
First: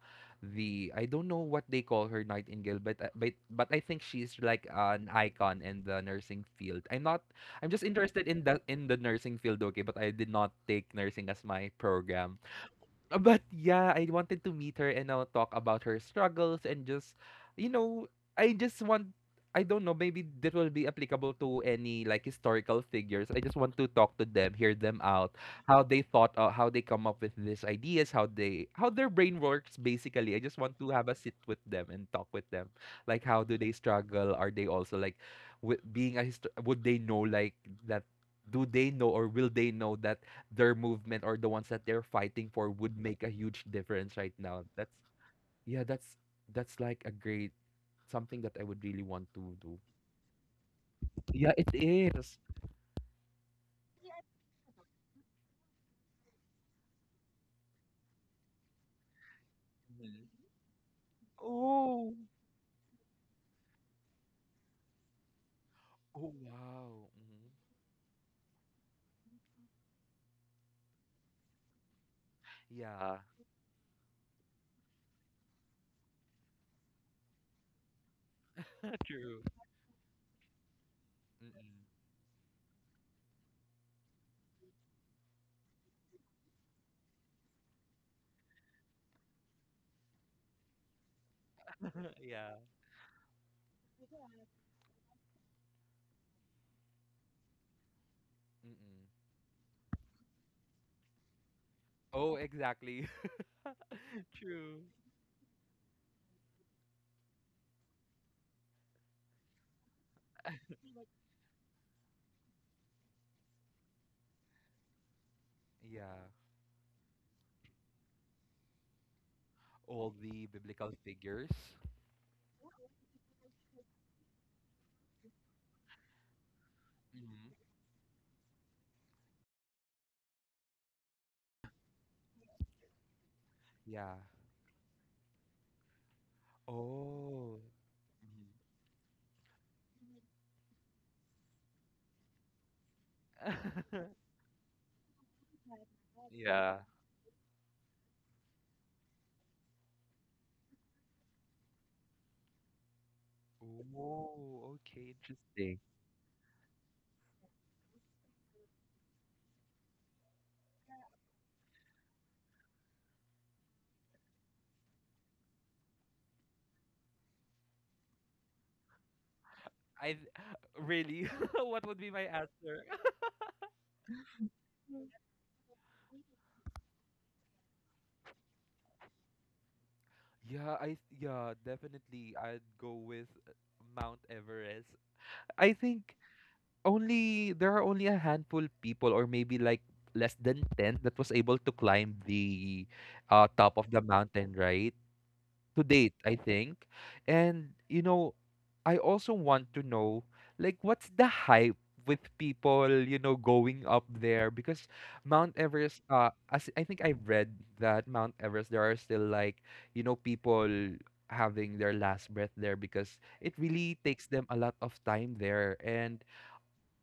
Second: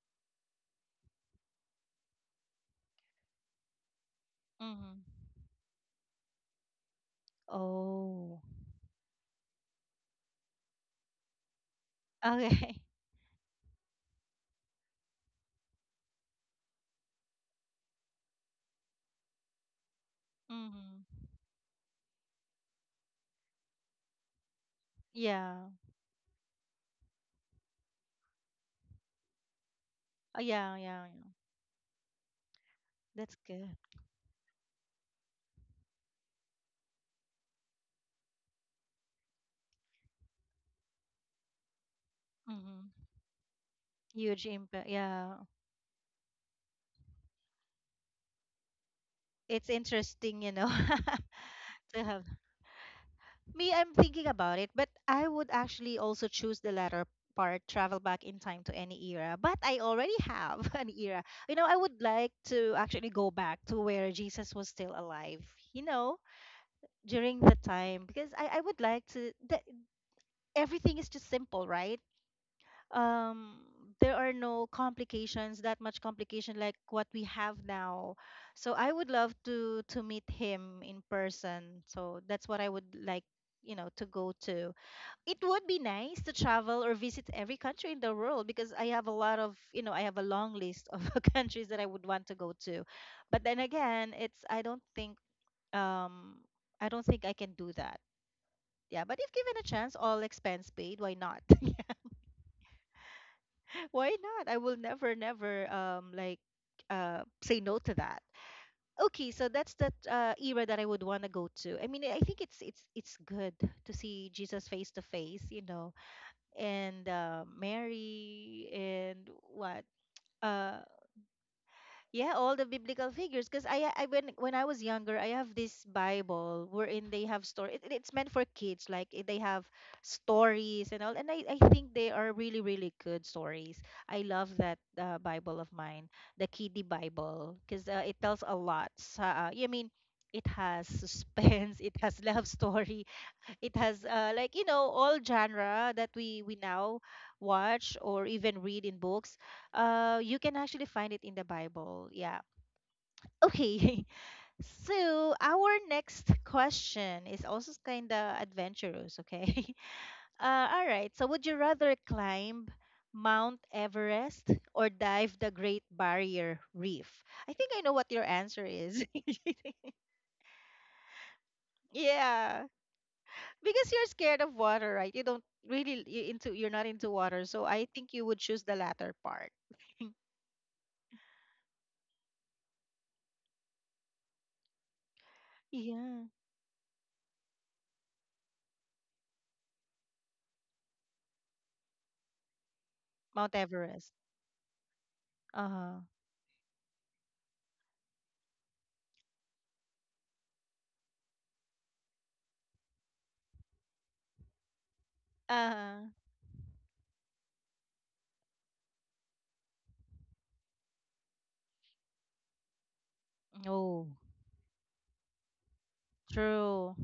the I don't know what they call her Nightingale, but but I think she's like
Mm-hmm.
an icon in the nursing field. I'm not I'm just interested
Oh.
in the nursing field, okay, but I did not take nursing as my program.
Okay.
But yeah, I wanted to meet her and I'll talk about her struggles and just, you know, I just want, I don't know, maybe that will be
Mm-hmm.
applicable to any like historical figures. I just want to talk to them, hear them out,
Yeah.
how they thought, how they come up with these ideas, how their brain works basically. I just
Yeah,
want to
yeah,
have a
yeah.
sit with them and talk with them. Like,
That's
how do
good.
they struggle? Are they also like, with being a, would they know like that? Do they know or will they know that their movement or the ones that they're fighting for would
Mm-hmm.
make a huge difference right
Huge
now?
impact.
That's
Yeah.
yeah, That's like a great something that I would really want to
It's
do.
interesting,
Yeah, it
to have.
is.
Me, I'm thinking about it, but I would actually also choose the latter part, travel back in time to any era. But I already
Mhm.
have an era. You know, I would
Oh,
like to actually go back to where Jesus was still alive, you know,
oh wow.
during the
Hmm.
time, because I would like to, the, everything is just simple, right?
Yeah.
um there are no complications, that much complication like what we have now. So I would love
True.
to meet him in person.
Mm-mm.
So that's what I would like to go to. It would be nice to travel or visit every country in the world, because I have a long list of countries that I would want to go
Yeah.
to. But then again, it's I don't think um I don't think I can do that.
Mm-mm.
Yeah, but if given a chance, all expense paid, why not?
Oh, exactly.
Why not? I will
True.
never, never like say no to that. Okay, so that's that era that I would want to go to. I mean, I think it's good to see Jesus face to face,
Yeah.
and Mary and what
All the
uh
biblical figures.
yeah, all the biblical figures. Because I when I was younger, I have this Bible wherein they have
Mhm.
story. It's meant for kids. Like they have stories and all. And I think they are really really good stories.
Yeah.
I love that Bible of mine, the Kiddie Bible,
Oh.
because it tells a lot. So, I mean, it has suspense. It has love story. It has like, all genre that we
Yeah.
now watch or even read in books. You can actually find it in the Bible. Yeah. Okay.
Oh, okay,
So our
interesting.
next question is also kind of adventurous. Okay. All right, so would you rather climb Mount Everest or dive the Great Barrier Reef? I think I know what your answer is.
I th- really, what would be my
Yeah,
answer?
because you're scared of water, right? You don't really, you're not into water, so I think you would choose the latter part.
Yeah, yeah, definitely I'd go with Mount Everest. I think
Yeah,
only there are only a handful people or maybe like less than 10 that was able to climb the
Mount
top of the
Everest.
mountain, right?
Uh
To
huh.
date, I think. And you know, I also want to know like what's the hype with people, you know, going up there because Mount
Uh
Everest
huh.
as I think I've read that Mount Everest there are still like, you know, people having their last breath there because it really
Oh,
takes them a lot of time there. and
true.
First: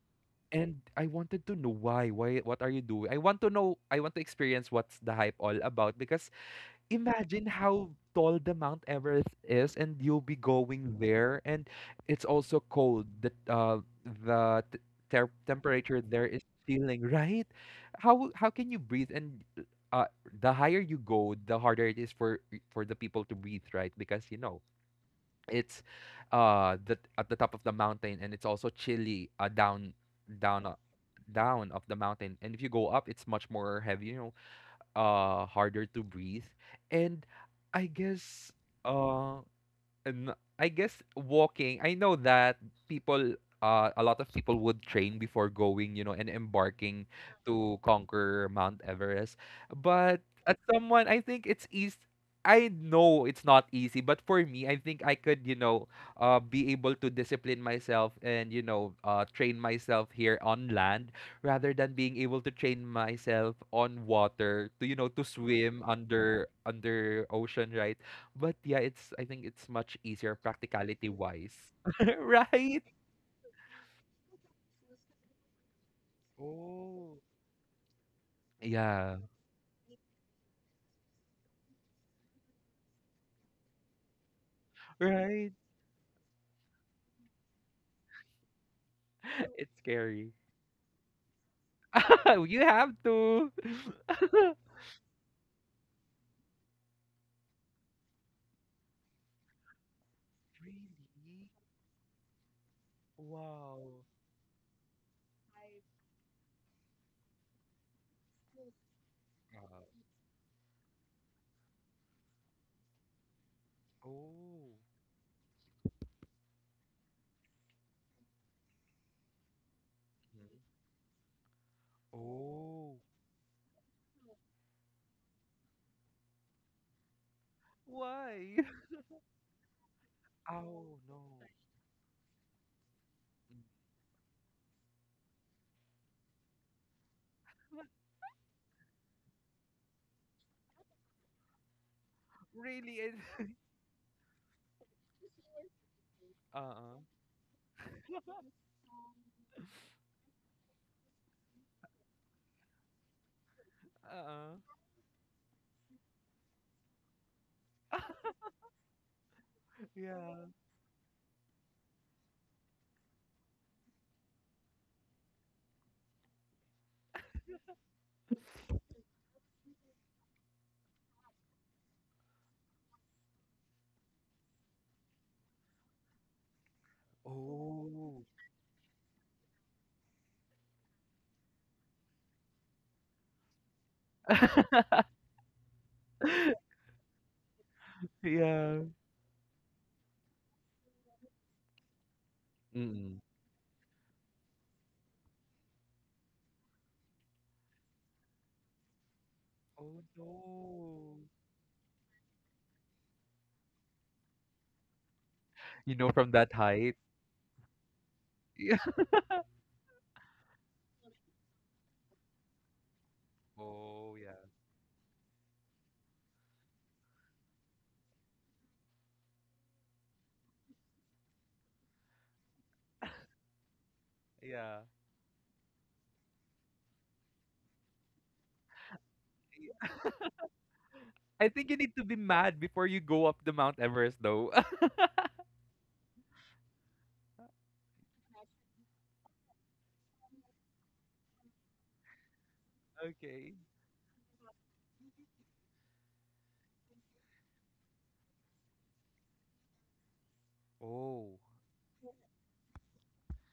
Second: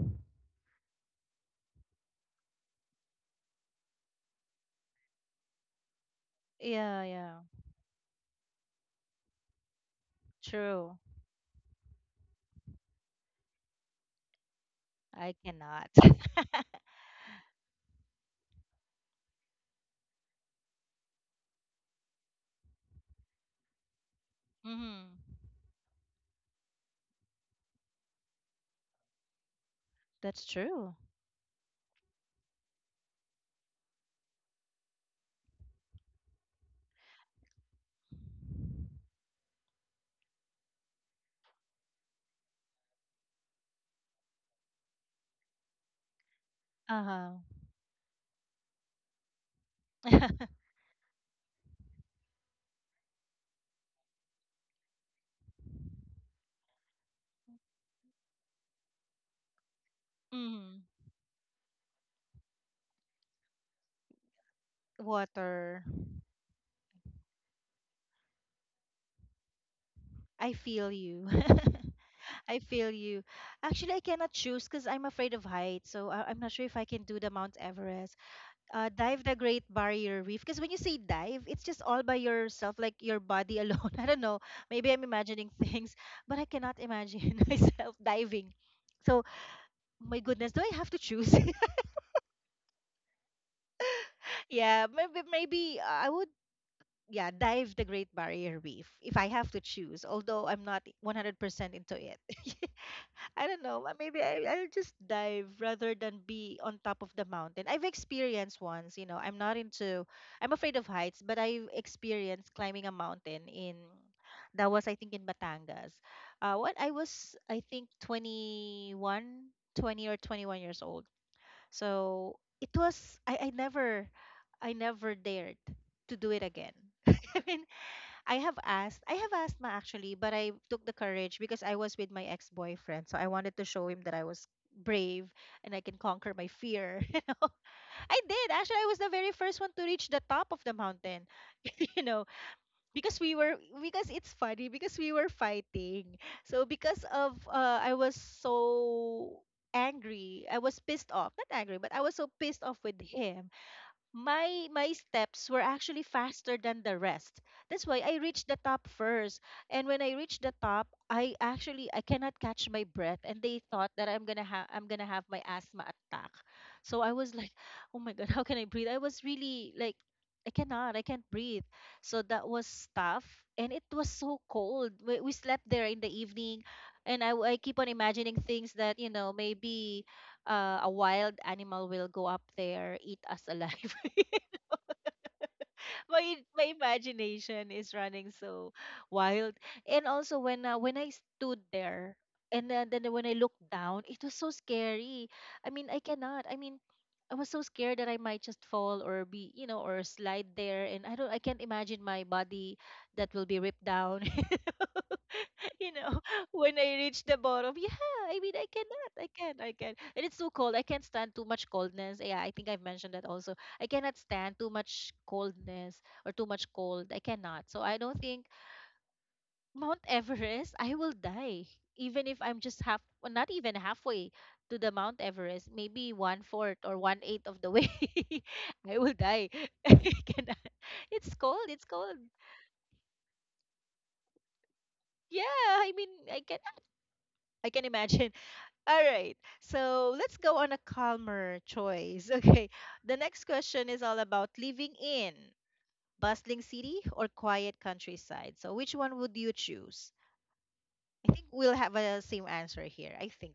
and I wanted to know why what are you doing. I want to know, I want to experience what's the hype all about because
Yeah, yeah,
imagine how tall the Mount Everest is, and you'll be
true.
going there, and it's also cold. The
I cannot.
temperature there is
Mm-hmm.
chilling, right? How can you breathe? And uh, the higher you go, the harder it is for the people to breathe, right? Because you know it's at the top of the mountain, and it's also chilly down
That's
down.
true.
Down of the mountain, and if you go up it's much more heavy, harder to breathe. And i guess uh and I guess walking, I know that people, a lot of people would train before going, you know, and
Uh
embarking
huh.
to conquer Mount Everest. But as someone, I think it's easy. I know it's not easy, but for me, I think I could, you know, be able to discipline myself and, you know, train myself here on
Mm.
land rather than being able to train myself on water to, you know, to
Water.
swim under ocean, right? But yeah, it's I think it's much easier
I feel
practicality
you.
wise.
I
Right?
feel you. Actually, I cannot choose because I'm afraid of heights. So I'm not sure if I can do
Oh,
the Mount Everest.
yeah.
Dive the Great Barrier Reef. Because when you say dive, it's just all by yourself, like your body alone. I don't know. Maybe I'm imagining
Right.
things, but I cannot imagine myself diving. So,
It's
my
scary.
goodness, do I have to choose?
You have to.
Yeah, maybe I would. Yeah, dive the Great Barrier Reef if I have to choose. Although I'm not
Really?
100% into it. I don't know.
Wow.
Maybe I'll just dive
Uh,
rather than be on top of the mountain. I've experienced once, I'm not into, I'm afraid of heights, but I've experienced climbing a mountain that
oh,
was, I think, in Batangas. What I was, I think, 21, 20 or 21
mhm.
years old. So it
Oh.
was, I never dared to do it again. I mean, I have
Why?
asked. I have asked Ma actually, but I took the
Oh, no.
courage because I was with my ex-boyfriend. So I wanted to
Mm.
show him that I was brave and I can conquer my fear. I did. Actually, I was the very first one to reach the top of the mountain, you know,
Really? It,
because we were because it's funny, because we were fighting. So
uh-uh.
because of I was so angry. I was pissed off. Not angry, but I was so pissed off with him. my
Uh-uh.
my steps were actually faster than the rest. That's why I reached the top first. And when I reached
Yeah.
the top, I cannot catch my breath, and they thought that I'm gonna have my asthma attack. So I was like, oh my God, how can I breathe? I was really like, I can't breathe. So that was tough. And it was so cold. We slept there in the evening, and I keep on
Oh.
imagining things that, maybe a wild animal will go up there, eat us alive. My imagination is running so
Yeah.
wild. And also when I stood there, and then
Mm.
when I looked down, it was so scary. I mean, I cannot. I mean, I was so scared that I might just fall or be, you know, or
Oh
slide there, and I don't
no.
I can't imagine my body that will be ripped down, you
You
know,
know, from that
when I
height.
reach the bottom. Yeah, I mean, I
Yeah.
cannot, I can, I can. And it's too cold. I can't stand too much coldness. Yeah, I think I've mentioned that also. I cannot
Oh yeah.
stand too much coldness or too much cold. I cannot. So I don't think Mount Everest, I will die. Even if I'm just half, well, not even halfway to
Yeah.
the Mount Everest, maybe one fourth or one eighth of the way, I will die. I cannot. It's
I
cold.
think you
It's
need to
cold.
be mad before you go up the Mount Everest, though.
Yeah, I mean, I cannot. I can imagine. All right. So let's go on a calmer choice. Okay. The next
Okay.
question is all about living in bustling city or quiet countryside. So which one would you choose? I
Oh.
think we'll have a same answer here. I think.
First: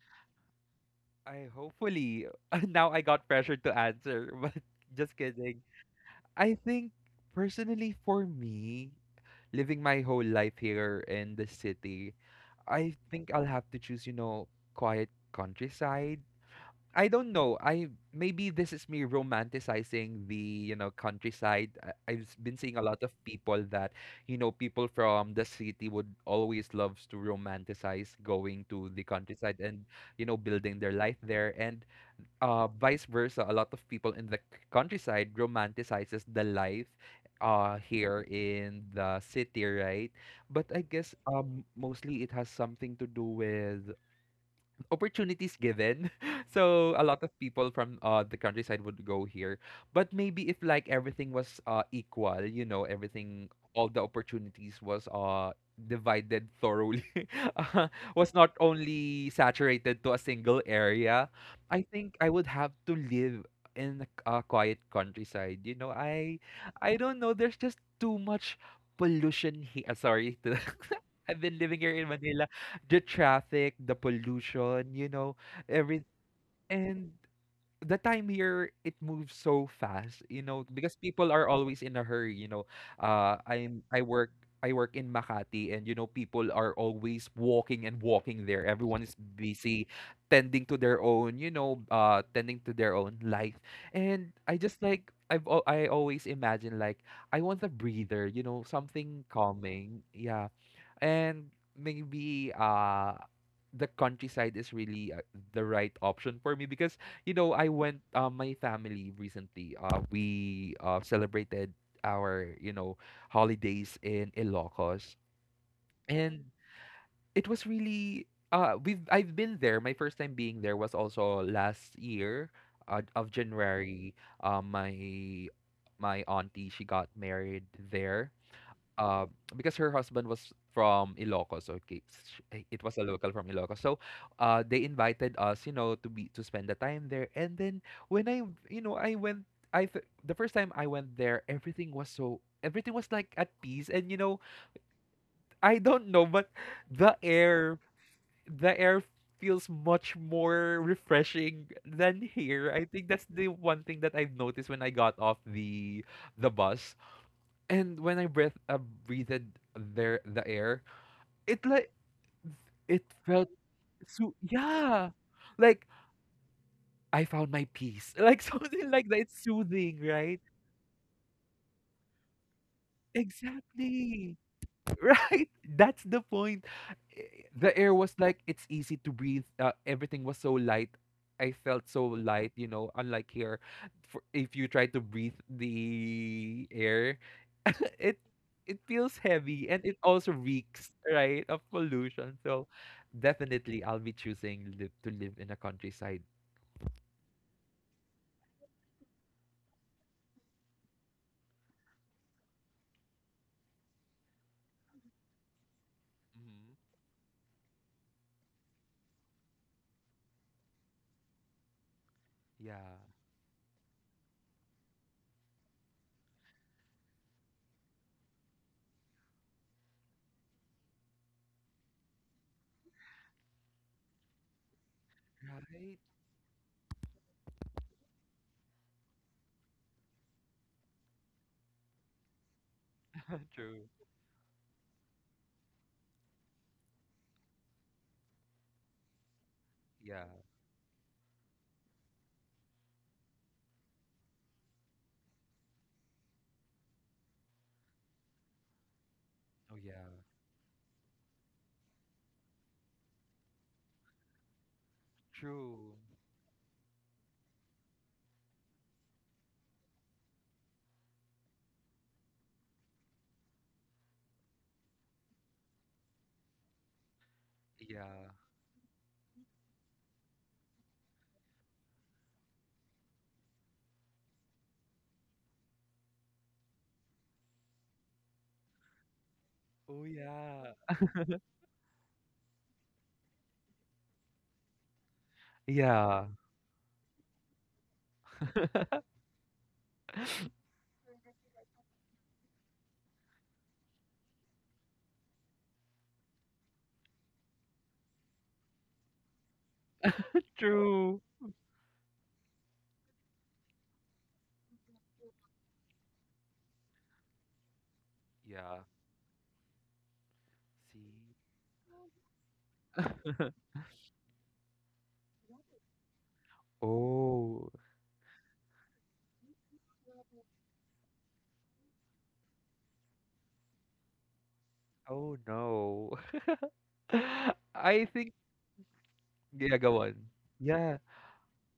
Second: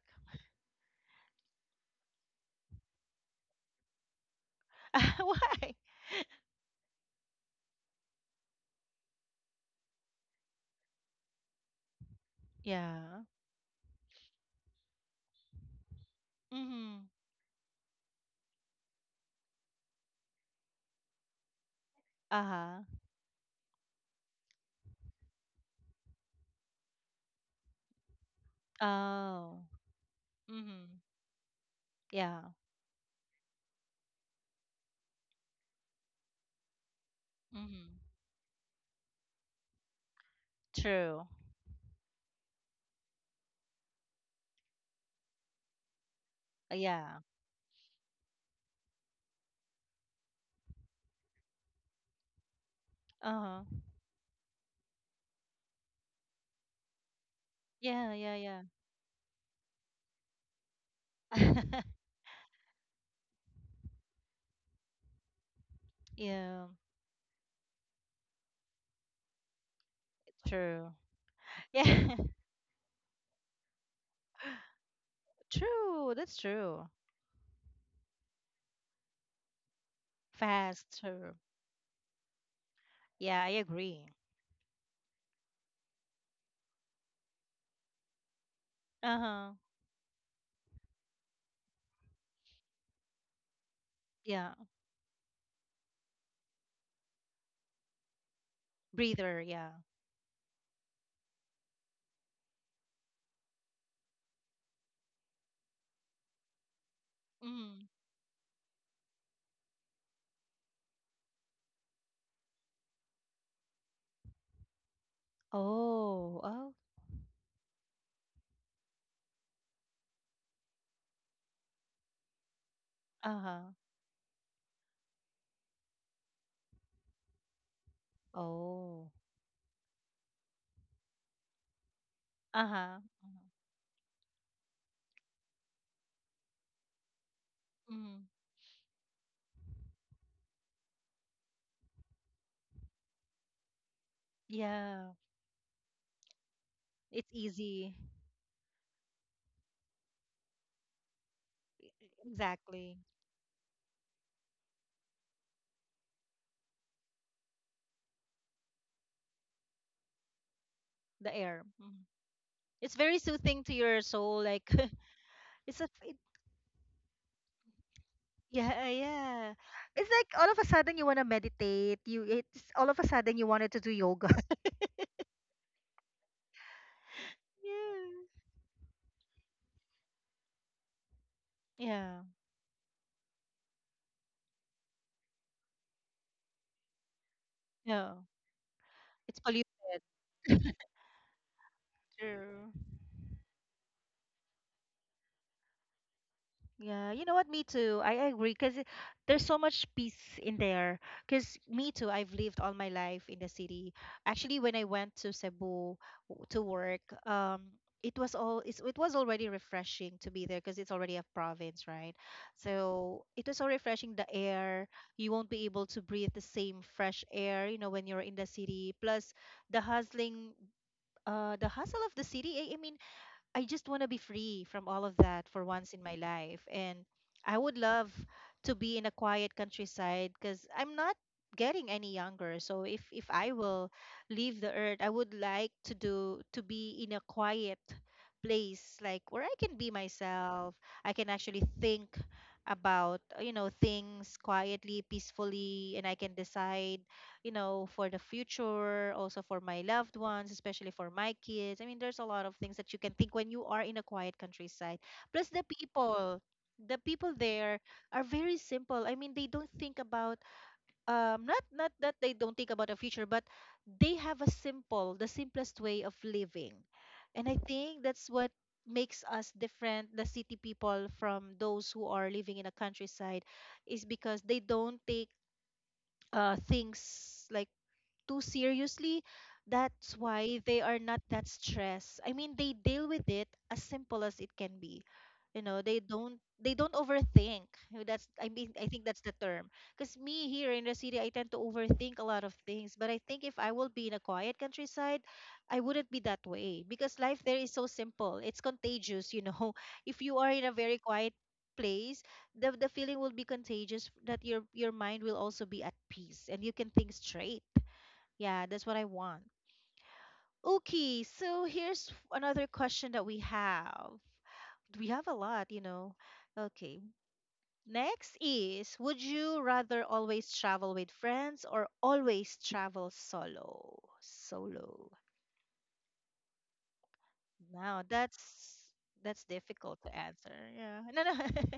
I hopefully now I got pressured to answer, but just kidding.
Why?
I think personally for me, living my whole life here in the city, I
Yeah.
think I'll have to choose, you know, quiet countryside. I
Mhm.
don't know. I Maybe this is me romanticizing the, you know, countryside. I've been seeing a
Uh-huh.
lot of people that, you know, people from the city would always loves to romanticize going to the countryside
Oh.
and, you know, building their
Mhm.
life there. And
Yeah.
vice versa, a lot of people in the countryside romanticizes the life
Mhm.
here in the city, right? But I guess
True.
mostly it has something to do with opportunities given. So a
Yeah.
lot of people from the countryside would go here. But maybe if like everything was equal, you know, everything,
Uh-huh.
all the opportunities was divided thoroughly,
Yeah,
was
yeah,
not
yeah.
only saturated to a single area. I think I would have to live in a quiet countryside. You know,
Yeah.
I don't know, there's just too much pollution here. Sorry.
True.
I've been living here in
Yeah.
Manila, the traffic, the pollution, you know, every,
True. That's true.
and the time here it moves so fast, you know, because people
Faster.
are always in a hurry, you know. Uh
Yeah, I
I'm I
agree.
work I work in Makati and you know people are always walking and walking there. Everyone is
Uh-huh.
busy tending to their own, you know, tending to their own life. And
Yeah.
I just like I always imagine like I want a breather, you know, something
Breather, yeah.
calming. Yeah, and maybe the countryside is really the right option for me because you know I
Mm.
went my family recently we celebrated our you know holidays in Ilocos.
Oh,
And
oh.
it was really we've I've been there, my first time being there was also last year, of
Uh-huh.
January. uh my my auntie she got married there,
Oh.
uh, because her husband was from Ilocos, okay, it was
Uh-huh.
a local from Ilocos. So, they invited us, you know, to be to spend the time there. And then
Mm-hmm.
when I, you know, I went, the first time I went there, everything was so everything was like at peace. And you know,
Yeah.
I don't know, but the
It's
air,
easy.
the air feels much more refreshing than here. I
Exactly.
think that's the one thing that I've noticed when I got off the bus, and when I breathed there the air,
The
it
air.
like
Mhm. It's
it
very
felt
soothing to your
so
soul. Like
yeah,
it's
like
a it,
I found my peace, like
yeah,
something like that. It's
yeah.
soothing,
It's
right?
like all of a sudden you want to meditate. You It's all of a sudden you wanted to do yoga.
Exactly. Right? That's the point. Eh, the air was like
Yeah.
it's easy to breathe. Everything was so light. I felt so
Yeah.
light, you know, unlike here. For, if you try to breathe the air,
Yeah.
it it feels
It's polluted.
heavy and it also reeks, right, of pollution. So
True.
definitely I'll be choosing live, to live in a countryside.
Yeah, you know what? Me too. I agree, because there's so much peace in there. Because me too, I've lived all my life in the city. Actually, when I went to Cebu to
Hmm.
work, it was already refreshing to be there because it's already a province, right?
Yeah.
So it was so refreshing. The air, you won't be able to breathe the same fresh air, when you're in the city. Plus, the hustling, the hustle of the city. I mean, I just want to be free from all of that for once
Right?
in my life. And I would love to be in a quiet countryside because I'm not getting any younger. So if I
True.
will leave the earth, I would like to be in a quiet place like where I can be
Yeah.
myself. I can actually think about things quietly, peacefully, and I can decide, for the future, also for
Oh
my
yeah.
loved ones, especially for my kids. I mean, there's a lot of things that you can think when you are in a quiet countryside. Plus, the
True.
people, the people there are very simple. I mean, they don't think about, not that they don't think about the future, but they have the simplest way of living. And I think that's
Yeah.
what makes us different, the city people from those who are living in a countryside, is because they don't take things like too seriously,
Oh
that's why
yeah.
they are not that stressed. I mean, they deal with it as simple as it can be. You know, they
Yeah.
don't they don't overthink. You know, That's I mean, I think that's the term. Because me here in the city, I tend to overthink a lot of things. But I think if I will be in a quiet countryside, I wouldn't be that way because life there is so simple. It's contagious. If you are in a very
True.
quiet place, the feeling will be contagious that your mind will also be at peace and you can think straight. Yeah,
Yeah.
that's what I want. Okay,
See?
so here's another question that we have. We have a lot. Okay.
Oh.
Next is, would you rather always travel with friends or always travel solo? Solo.
Oh no.
Now
I think
that's
yeah,
difficult
go on.
to answer.
Yeah.
Yeah. No, no.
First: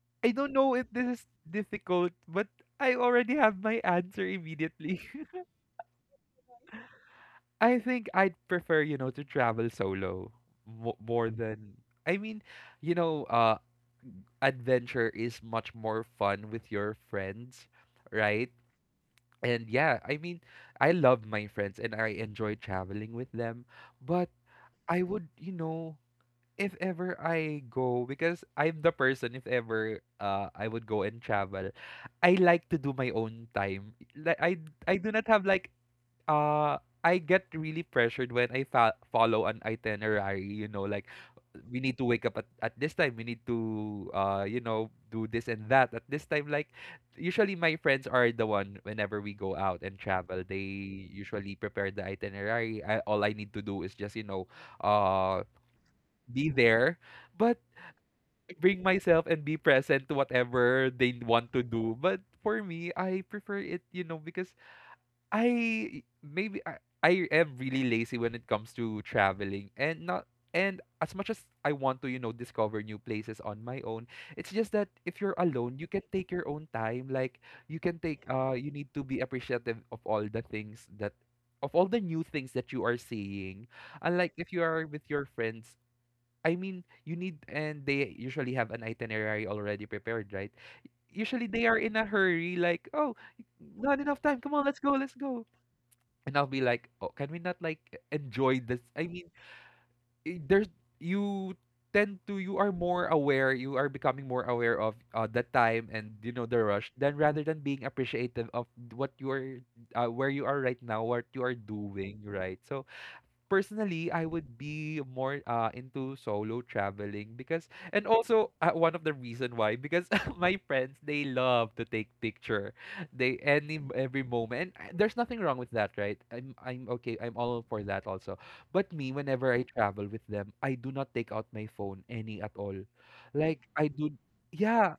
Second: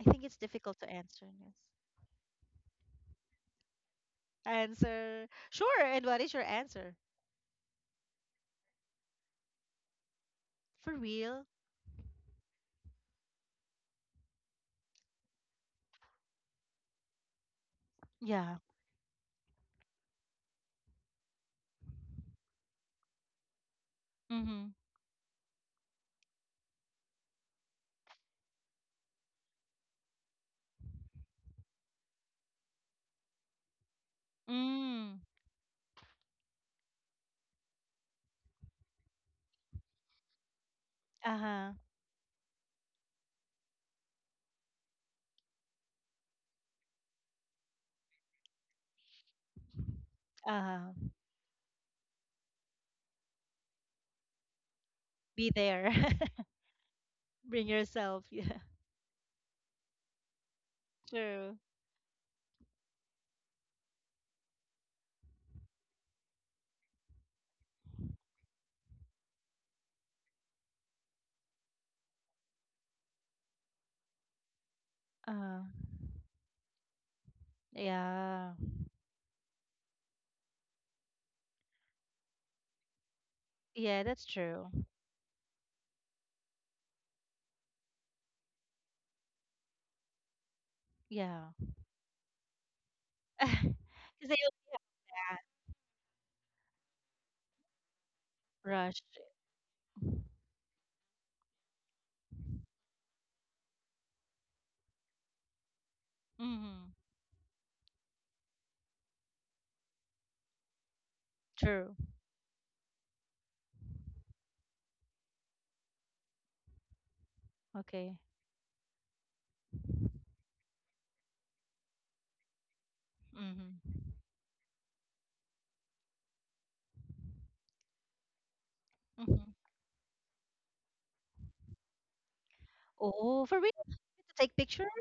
I think
I
it's
don't know
difficult
if
to
this is
answer. Yes.
difficult, but I already have my answer immediately.
Answer. Sure. And what is your answer?
I think I'd prefer, you know, to travel solo,
For
mo more
real?
than I mean, you know, adventure is much more fun with your friends, right?
Yeah.
And yeah, I mean, I love my friends and I enjoy traveling with them, but
Mm-hmm.
I would, you know, if ever I go, because I'm the person, if ever I would go and travel, I like to do my own time. I do
Mm.
not have like uh I get really pressured when I follow an itinerary, you know, like
Uh-huh.
we need to wake up at this time, we need to you know, do this and that at this time, like usually my friends are the one whenever we go out and travel, they
Uh-huh.
usually prepare the itinerary. I, all I need to do is just, you know, uh
Be there.
be there, but
Bring yourself. Yeah.
bring myself and be present to whatever they want
True.
to do. But for me, I prefer it, you know, because I maybe I am really lazy when it comes to traveling and not, and as much as I want to, you know, discover new places on my own, it's just that if you're
Uh,
alone, you can take your own time. Like you can take
yeah.
you need to be appreciative of all the things that, of all the new things that you are seeing.
Yeah, that's
Unlike if you
true.
are with your friends, I mean, you need, and they usually have an itinerary already prepared, right? Usually
Yeah.
they are in a hurry, like, oh, not enough
Because they
time. Come on, let's
always
go, let's go, and I'll be like, oh, can we not like enjoy this?
rush.
I mean, I- there's you tend to you are more aware, you are becoming more aware of the time and you know the
Mm-hmm.
rush. Then rather than being appreciative of what you are, where you are right now, what you are
True.
doing, right? So personally, I would be more into solo traveling because, and
Okay.
also one of the reason why because my friends they love to take picture, they any
Mm-hmm.
every moment. And there's nothing wrong with that, right? I'm okay. I'm all for that also. But me,
Mm-hmm.
whenever I travel with them, I do not take out my phone any at all.
Oh, for
Like
real?
I
To
do,
take pictures?
yeah.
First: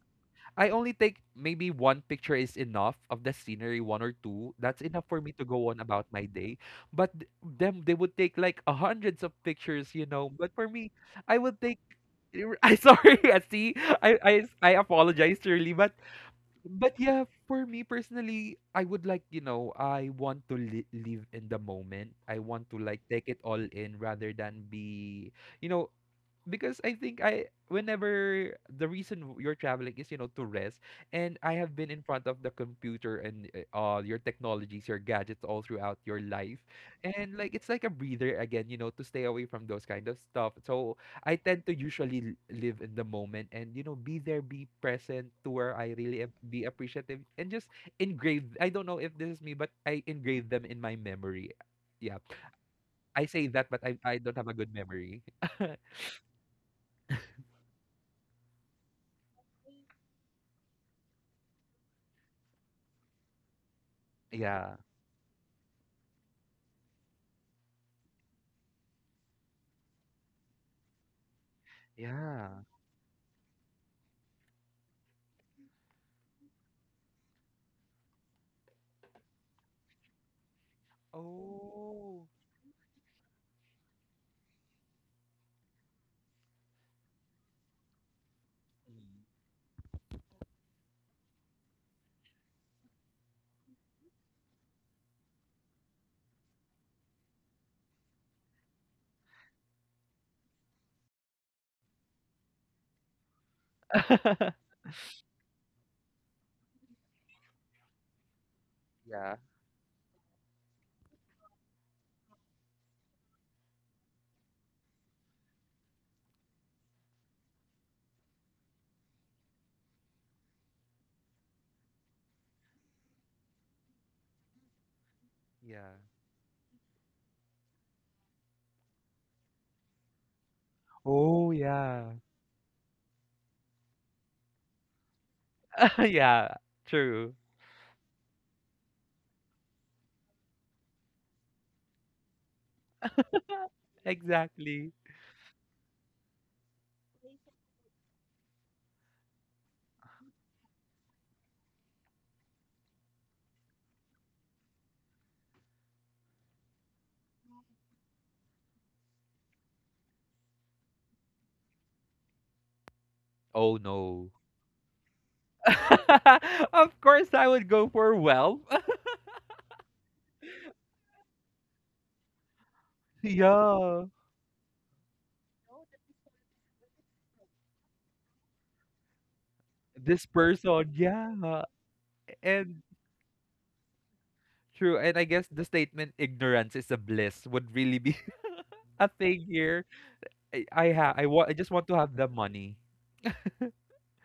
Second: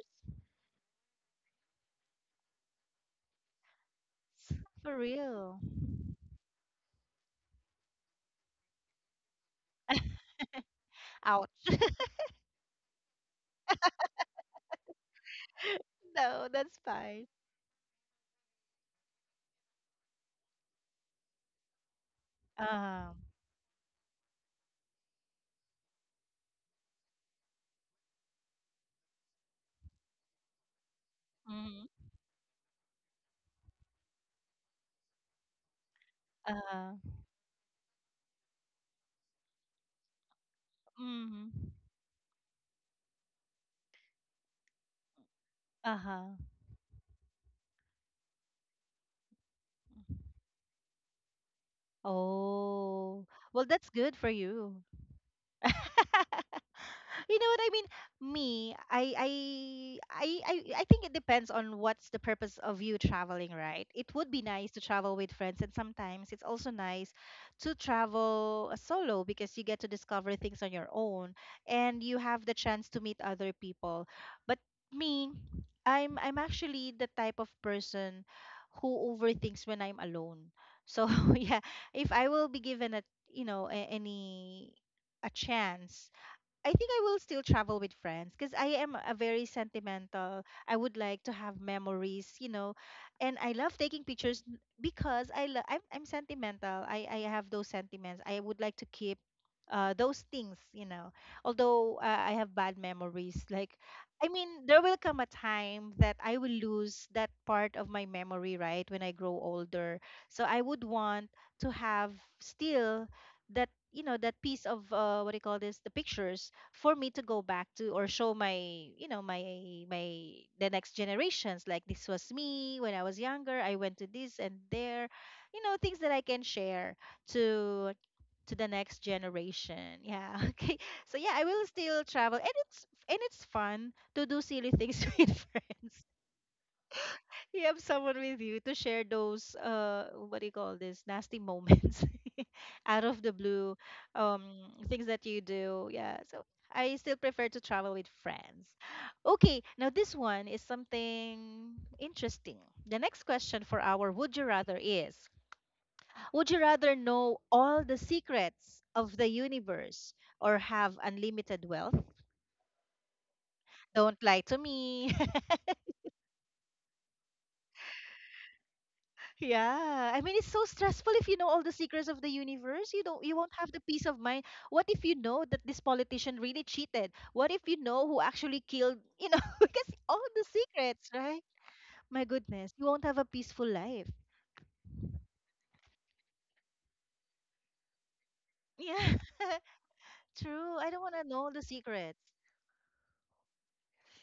I only take maybe one picture is enough of the scenery, one or two. That's
For
enough for me to
real.
go on about my day. But them, they would take like a hundreds of pictures, you know. But for me, I
Ouch.
would take. I sorry, I see. I I I apologize, Shirley. But
No, that's
but yeah,
fine.
for me personally, I would like you know I want to live in the moment. I want to like
Uh-huh.
take it all in rather than be you know because I think I whenever the reason you're traveling is you know to rest, and I have been
Mm-hmm.
in front of the computer and all your technologies your gadgets all throughout your life,
Uh-huh.
and like it's like a breather again, you know, to stay away from those kind of stuff. So I
Mm-hmm.
tend to usually live in the moment, and you know be there, be present to where I really am,
Uh-huh.
be appreciative, and just engrave, I don't know if this is me but I engrave them in my memory, yeah.
Oh,
I say
well,
that but
that's
I
good
I
for
don't have a good
you.
memory.
You know what I mean? Me, I think it depends on what's the purpose of you traveling, right? It would be nice
Yeah.
to travel with friends, and sometimes it's also nice to travel solo because you get to discover things on your own and you have the
Yeah.
chance to meet other people. But me, I'm actually the type of person who overthinks when I'm alone. So yeah, if
Oh.
I will be given a, you know, a, any a chance, I think I will still travel with friends because I am a
Mm.
very sentimental. I would like to have memories, and I love taking pictures because I'm sentimental. I have those sentiments. I would like to keep those things. Although I have bad memories, like I mean, there will come a time that I will lose that part of my memory, right, when I grow
Yeah.
older. So I would want to have still that you know that piece of what do you call this, the pictures for me to go back to or show my you know my my the next generations, like this was me when I was younger, I went to this and there you know
Yeah.
things that I can share to to the next generation, yeah. Okay, so yeah, I
Oh,
will still
yeah.
travel, and it's fun to do silly things with friends.
Yeah, true.
You have someone with you to share those what do you call this, nasty moments out of the blue, um
Exactly.
things that you do, yeah, so I still prefer to travel with friends. Okay, now this one is something interesting. The next question for our would you rather is, would you rather know all the secrets of the universe or have unlimited wealth?
Oh,
Don't
no.
lie to me.
Of course, I would go for wealth.
Yeah, I mean it's so stressful if you know all the secrets of the universe. You won't have the peace
Yeah.
of mind. What if you know that this politician really cheated? What if you know who actually killed, because
This
all the
person,
secrets, right?
yeah.
My goodness,
And
you won't have a peaceful life.
true. And I guess the statement ignorance is a bliss would really be a
Yeah.
thing here. I
True.
I
I don't
ha
want
I
to know
want I
all the
just want to have
secrets.
the money.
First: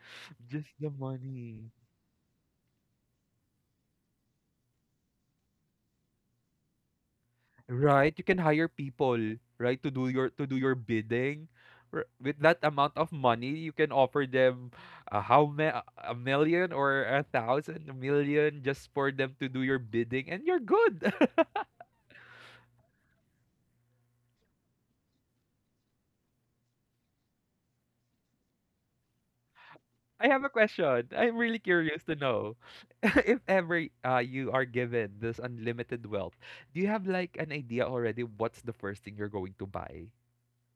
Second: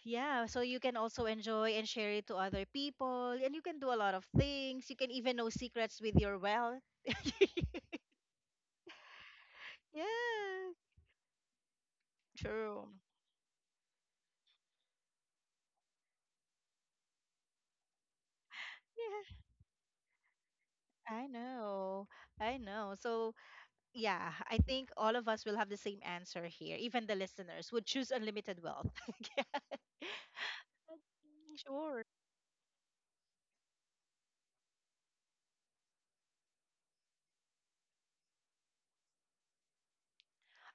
Yeah, so
Just
you
the
can also
money.
enjoy and share it to other people and you can do a lot of things. You can even know secrets with your wealth.
Right, you can hire people, right, to do
Yeah.
your bidding. With that
True.
amount of money, you can offer them how ma a million or a thousand, a million, just for them
Yeah,
to do your bidding, and you're good.
I know. I know. So, yeah, I think all of us will have the same answer here. Even the listeners would choose unlimited wealth. Yeah,
I have a question. I'm really curious
sure.
to know if ever you are given this unlimited wealth, do you have like an idea already what's the first thing you're going to buy?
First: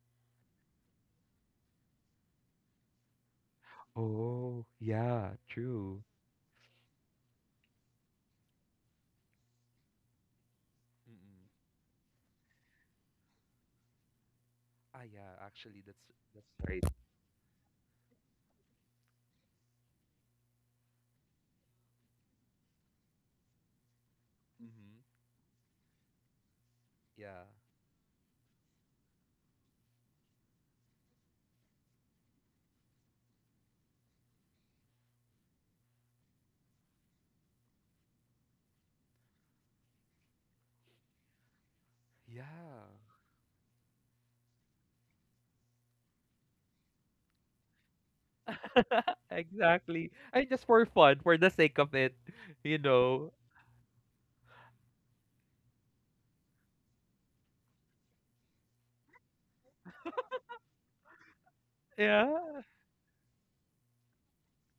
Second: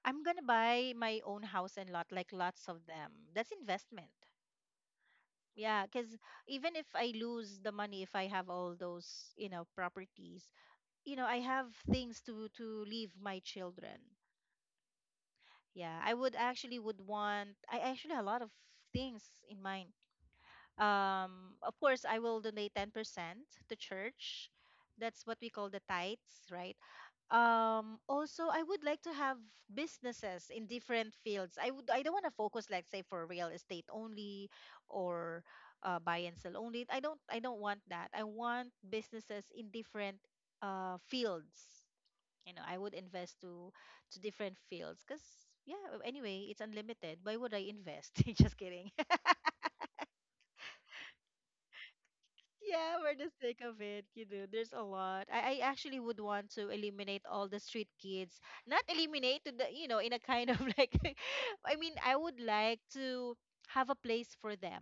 I'm gonna buy my own house and lot, like lots of them. That's investment.
Oh, yeah,
Yeah,
true.
because even if I lose the money, if I have all those properties, you know, I
Mm-mm.
have things to leave my children.
Ah, yeah, actually,
Yeah,
that's
I would
that's
actually
right.
would want. I actually have a lot of things in mind. Of course, I will donate 10% to church.
Mm-hmm.
That's what we call the tithes, right?
Yeah.
Also, I would like to have businesses in different fields. I don't want to focus, like say for real estate only, or buy and sell only. I don't want that. I want businesses in different fields.
Yeah.
You know, I would invest to different fields because yeah, anyway, it's unlimited, why would I invest? Just kidding.
Exactly. And just for fun, for the sake of it, you
Yeah, for the
know.
sake of it, there's a lot. I actually would want to eliminate all the street kids. Not eliminate to the, in a kind of like, I mean, I would
Yeah.
like to have a place for them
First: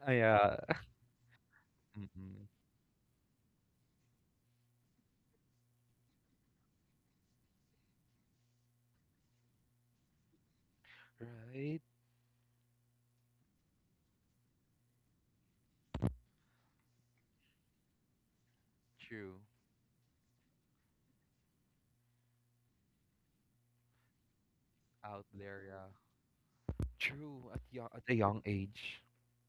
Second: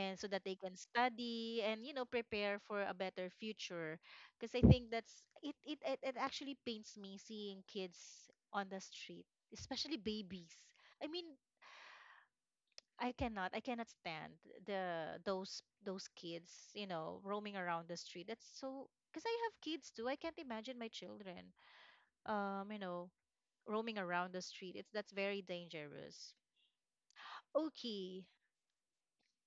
Ah,
so that they can
yeah.
study and, you know,
Mm-mm.
prepare for a better future. Because I think that's, it actually pains me seeing kids on the street, especially babies. I mean,
Right?
I cannot. I cannot stand the those kids, you know, roaming around the street. That's so because I
True.
have kids too. I can't imagine my children, um, you know, roaming around the street. It's that's
Out
very
there, yeah.
dangerous.
True. At, young, at a
Okay.
young age.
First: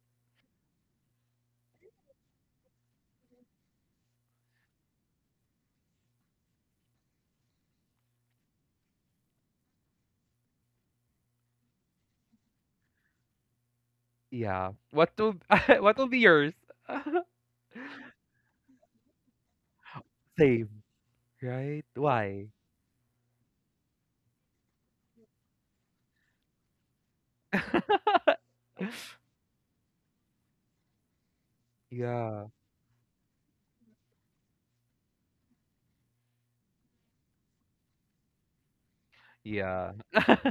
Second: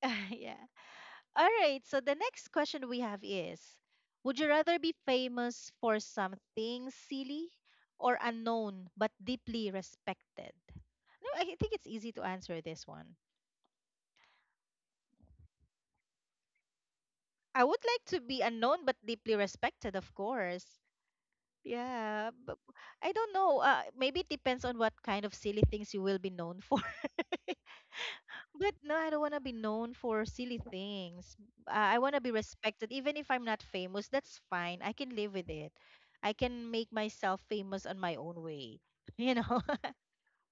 Yeah. All right. So the next question we have is, would you rather be famous for something silly or unknown but deeply respected? No, I think it's easy to answer this one.
Yeah. What to what will be yours?
I would like to be unknown but deeply respected, of
Same,
course.
right?
Yeah,
Why?
but I don't know. Maybe it depends on what kind of silly things you will be known for. But no, I don't want to be known for silly things. I want to be
Yeah.
respected, even if I'm not famous. That's fine. I can live with it. I can make myself famous on my own way. You know,
Yeah.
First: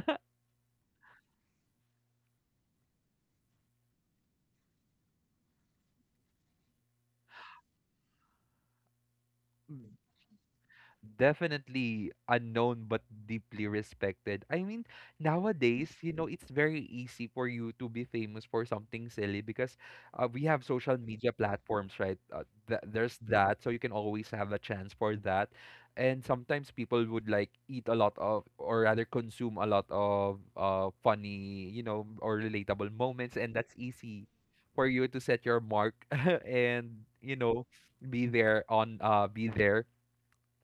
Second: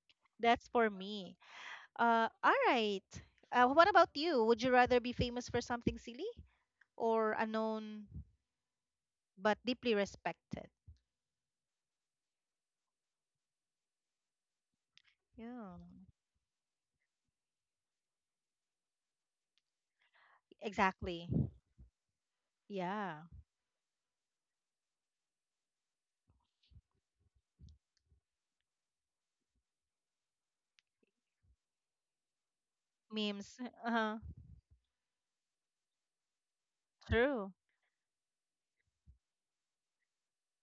that's for me. All right. What about you? Would you rather be famous for something silly or unknown but deeply respected?
Definitely unknown but deeply respected. I mean,
Yeah,
nowadays, you know, it's very easy for you to be famous for something silly because we have social
exactly.
media platforms, right? There's
Yeah,
that, so you can always have a chance for that. And sometimes people would like eat a lot of, or rather consume a lot of funny, you know, or relatable moments,
memes.
and that's
Uh-huh.
easy for you to set your mark and you
True.
know be there on be there,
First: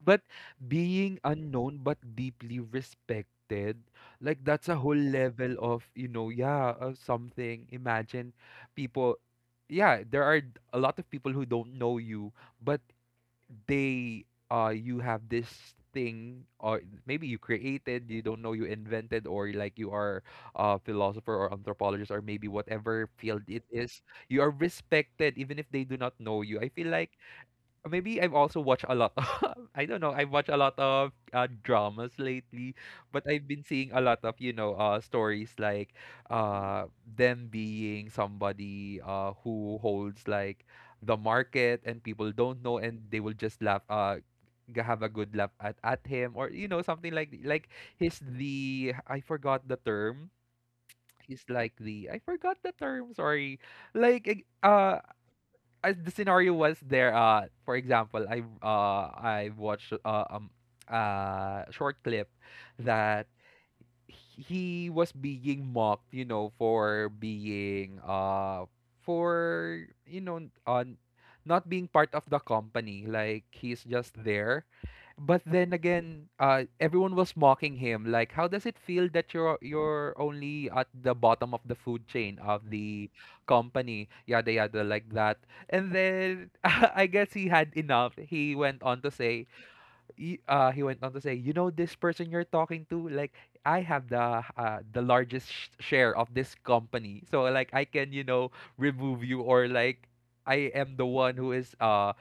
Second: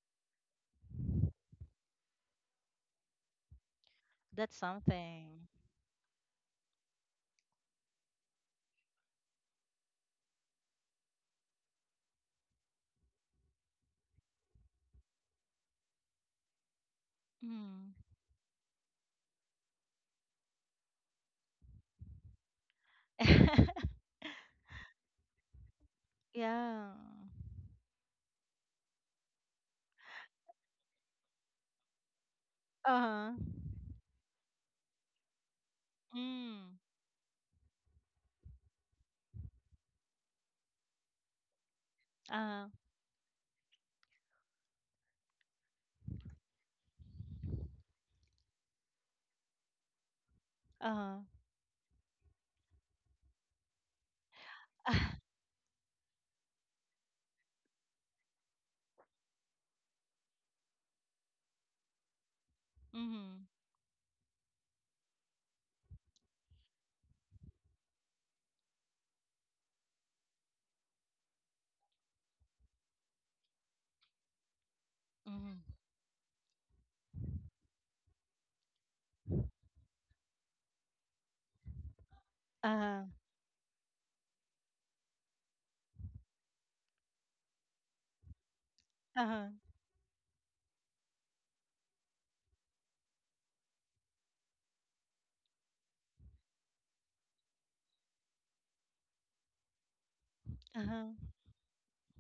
but being unknown but deeply respected, like
That's
that's a whole
something.
level of, you know, yeah, something. Imagine people, yeah, there are a lot of people who don't know you, but they, you have this thing, or maybe you
Mm.
created, you don't know you invented, or like you are a philosopher or anthropologist, or maybe whatever field it is, you are respected even if they do not know you. I feel
Yeah.
like maybe I've also watched a lot of, I don't know, I've watched a lot of dramas lately, but
Uh-huh.
I've been seeing a lot of, you know, stories like
Mm.
uh, them being somebody who holds like the market and people don't
Uh-huh.
know and they will just laugh, have a good laugh at him or, you know, something like he's the, I forgot the term.
Uh-huh.
He's like the I forgot the term, sorry. Like the scenario was there. For example, I watched a short clip
Uh-huh.
that
Mm.
he was being mocked, you know, for being for you know on not being part of the company. Like he's just there. But
Mm.
then again, everyone was mocking him. Like how does it feel that you're only at the bottom of the food chain of
Uh-huh.
the company? Yada yada like that. And then I guess he had enough. He went on to say
Uh-huh.
he went on to say, "You know this person you're talking to? Like I have the largest share of this company, so like I can you know remove you or like." I am the
Uh-huh.
one who is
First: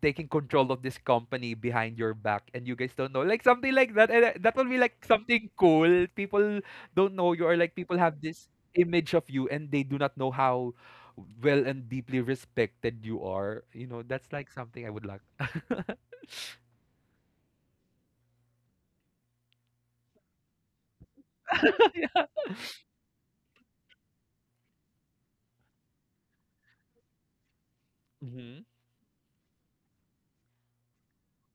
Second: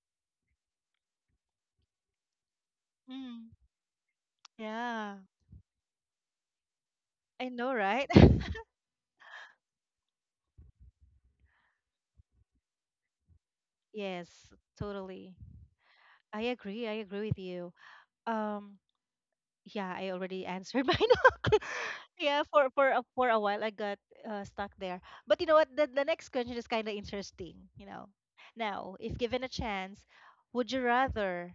taking control of this company behind your back, and you guys don't know, like
Mm.
something like that. And that will be like
Yeah.
something cool. People don't know you,
I
or
know,
like people
right?
have this image of you, and they do not know how well and deeply respected you are. You know,
Yes,
that's like something I would like.
totally. I agree. I agree with you. Um yeah, I already answered mine. Yeah, for a while I got stuck there. But you know what? The next question is kind of interesting. You know,
Mhm.
now if given a chance, would you rather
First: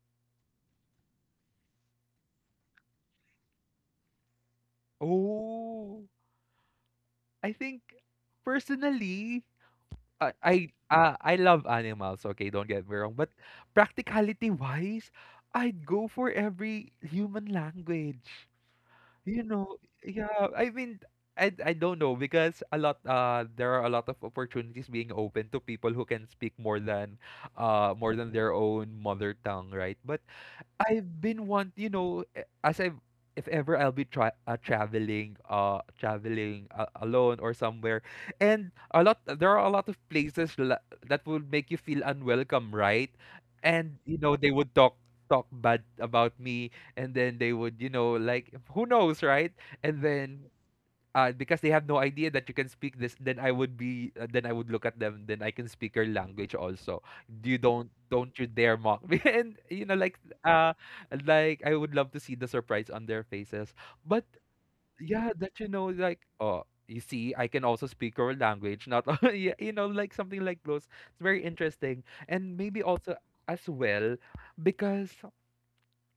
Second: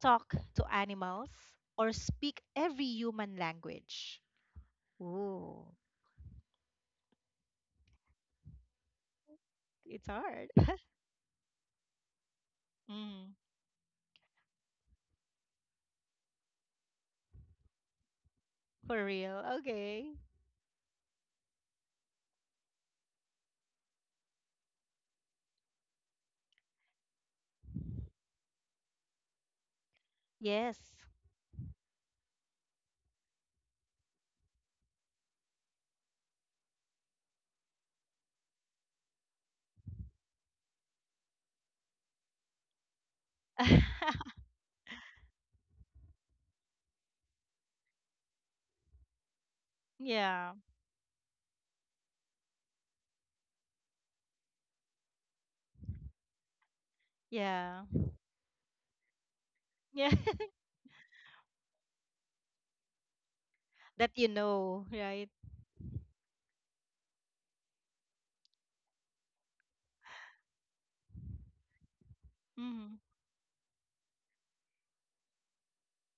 talk to animals or speak every human language? Ooh,
Oh, I think personally,
it's
I
hard.
I I love animals. Okay, don't get me wrong, but
Mm,
practicality wise, I'd go for every human language.
for real?
You know,
Okay.
yeah. I mean, I don't know because a lot there are a lot of opportunities being open to people who can speak more than their own mother tongue, right? But
Yes.
I've been want you know as I if ever I'll be traveling traveling alone or somewhere, and a lot there are a lot of places that would make you feel unwelcome, right? And you know they would talk talk bad about me, and then they would you know like who knows, right? And
Yeah.
then, because they have no idea that you can speak this, then I would be, then I would look at them, then I can speak your language also. You
Yeah.
don't you dare mock me. And you know
Yeah.
uh like I would love to see the surprise on their faces.
That you
But
know, right?
yeah, that you know like oh you see I can also speak your language, not yeah, you know like something like those. It's very interesting. And maybe
Mm,
also as well because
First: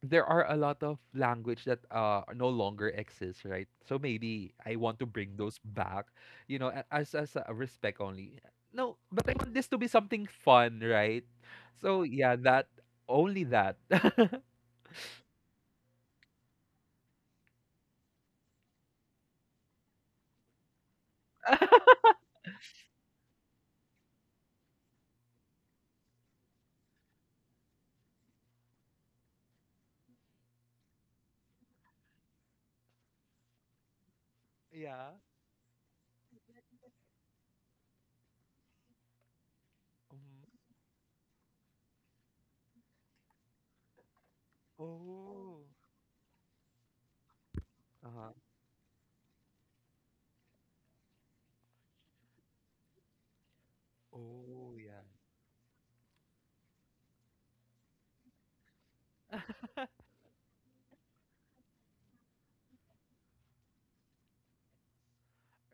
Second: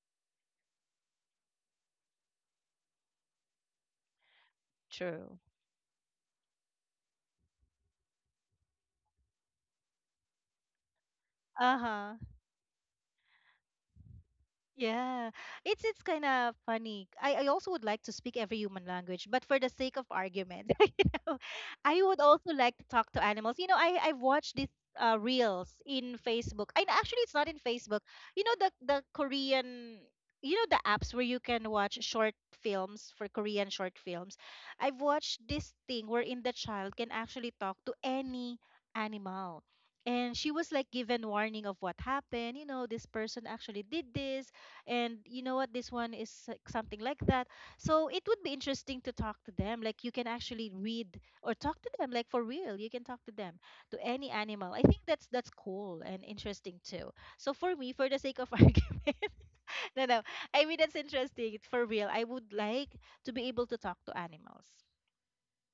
there are a lot of language that no longer exists, right? So maybe I want to bring
true.
those back, you know, as a respect only. No, but I want this to be something fun, right?
Uh
So
huh.
yeah, that only that.
Yeah, it's kind of funny. I also would like to speak every human language, but for the sake of argument, you know, I would also like to talk to animals. You know, I've watched these reels in Facebook, and actually, it's not in Facebook. You know, the Korean, the apps where you can watch short films for Korean short films. I've
Yeah.
watched this thing wherein the child can actually talk to any animal. And
Mhm.
she was like given warning of what happened. This person actually did this, and you know
Oh.
what, this one is like something like that, so it
Uh-huh.
would be interesting to talk to them, like you can actually read or talk to them, like for real you can talk to them to any animal.
Oh
I think
yeah.
that's cool and interesting too. So for me, for the sake of argument, no, no, I mean that's interesting, for real, I would like to be able to talk to animals,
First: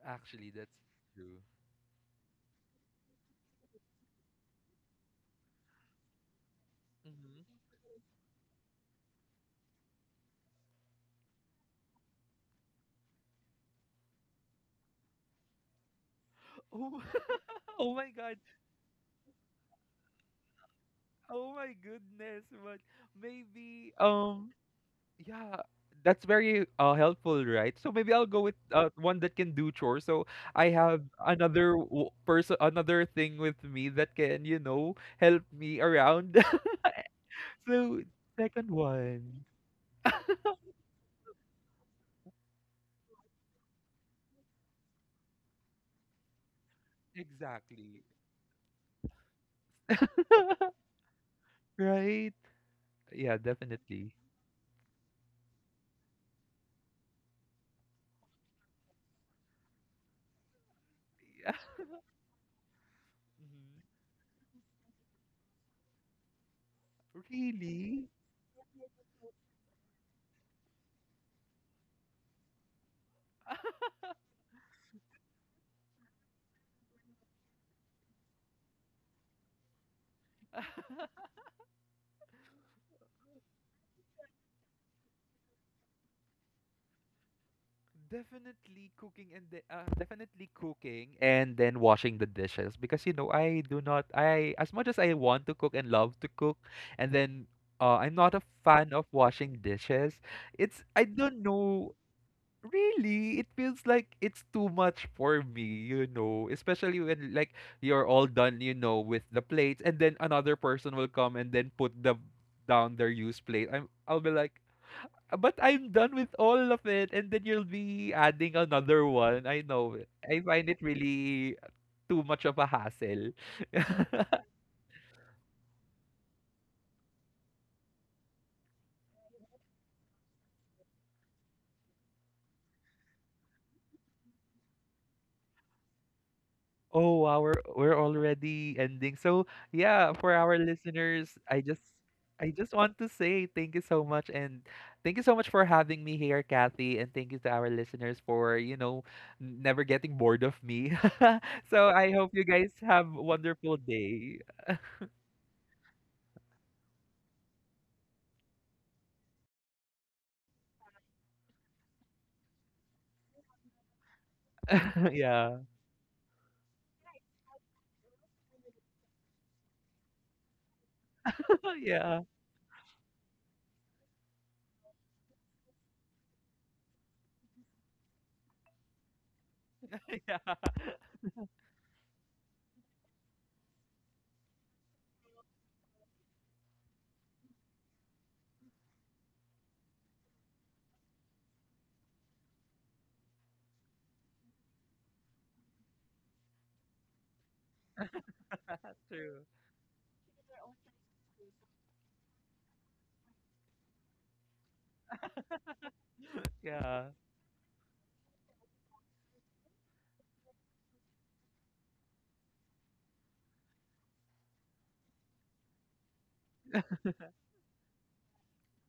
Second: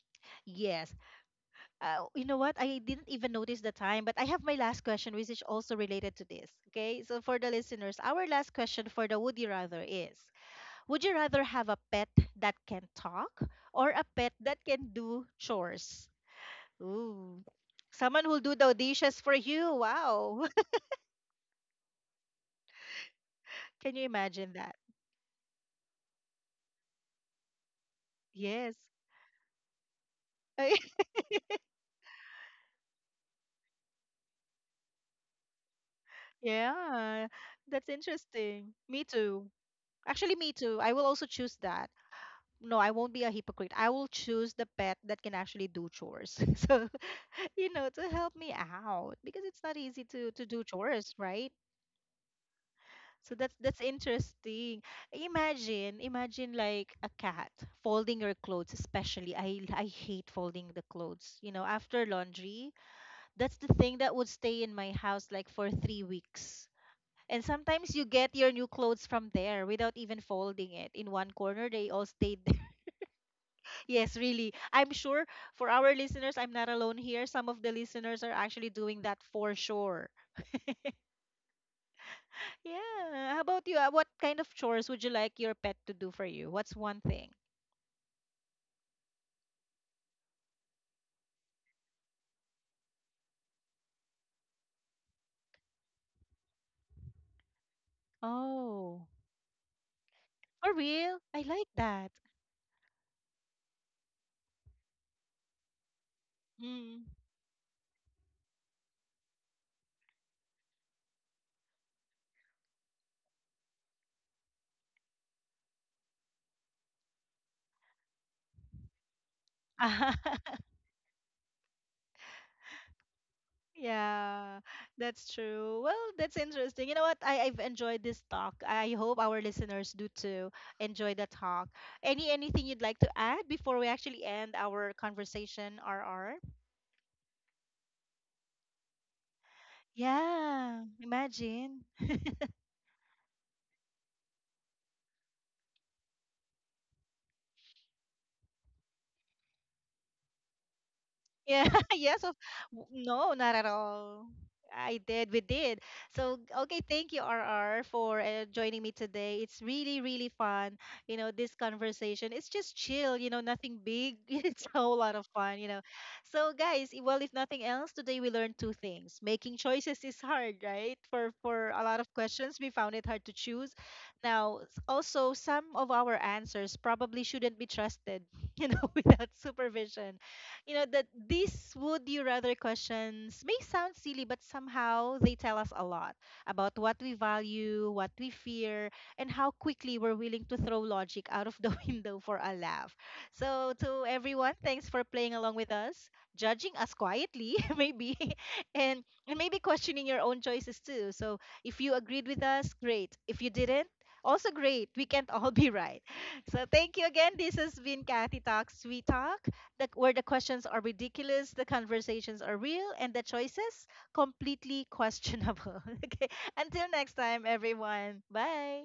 Actually, that's
yes.
true.
You know what, I didn't even notice the time, but I have my last question which is also related to this. Okay, so for the
Hmm.
listeners, our last question for the woody rather is, would you rather have a pet that can talk or a pet that can do chores?
Oh.
Ooh.
Oh my
Someone
god.
who'll do the dishes for you. Wow.
Oh my goodness. But maybe
Can you imagine that?
yeah, that's very helpful, right? So maybe I'll go with
Yes.
one that can do chores. So I
I-
have another person, another thing with me that can, you know, help me around.
yeah. That's
So second
interesting. Me
one.
too. Actually, me too. I will also choose that. No, I won't be a hypocrite. I will choose the pet that can actually do chores. So,
Exactly,
to help me out because it's not easy to do chores, right?
right?
So
Yeah,
that's
definitely.
interesting. Imagine, imagine like a cat folding your clothes, especially. I hate folding the clothes. You
Yeah.
know, after laundry, that's the
Mhm.
thing that would stay in my house like for 3 weeks. And sometimes you
Really?
get your new clothes from there without even folding it. In one corner, they all stayed there. Yes, really. I'm sure for our listeners, I'm not alone here. Some of the listeners are actually doing that for sure. Yeah. How about you? What kind of chores would you like your pet to do for you? What's one thing?
Definitely cooking and the, definitely cooking and then washing the dishes because you know I do not I as much as I want to cook and love to cook, and then I'm not a fan of
Oh,
washing dishes.
for
It's I
real?
don't
I like
know.
that.
Really, it feels like it's too much for me, you know, especially
Mm.
when like you're all done, you know, with the plates and then another person will come and then put the down their used plate. I'm I'll be like, but I'm done with all of it and then you'll be adding another one. I know. It. I find it really too much of a hassle.
Yeah, that's true. Well, that's interesting. You know what? I've enjoyed this talk. I hope our listeners do too, enjoy the talk. Anything you'd like to add before we actually end our conversation, RR?
Oh wow, we're already ending. So yeah, for our
Yeah,
listeners, I just
imagine.
I just want to say thank you so much, and thank you so much for having me here, Kathy, and thank you to our listeners for, you know, never getting bored of me.
Yeah,
So I
yes,
hope you guys have a
no, not at
wonderful
all.
day.
I did, we did. So, okay, thank you, RR, for joining me today. It's really, really fun. You know, this conversation, it's just chill, nothing big. It's a whole lot of fun,
Yeah.
you know. So, guys, well, if nothing else, today we learned two things. Making choices is hard, right? For a lot of
Yeah.
questions, we found it hard to choose. Now, also, some of our answers probably shouldn't be trusted, without supervision.
Yeah.
You know that these would you rather questions may sound silly, but somehow they tell us a lot about what we value, what we fear, and how quickly we're willing to throw logic out of the window for a laugh. So to everyone, thanks for playing along with us, judging us quietly, maybe, and
True.
maybe questioning your own choices too. So if you agreed with us, great. If you didn't, also great. We can't all be right. So thank you
Yeah.
again. This has been Kathy Talks We Talk, where the questions are ridiculous, the conversations are real, and the choices completely questionable. Okay, until next time, everyone. Bye.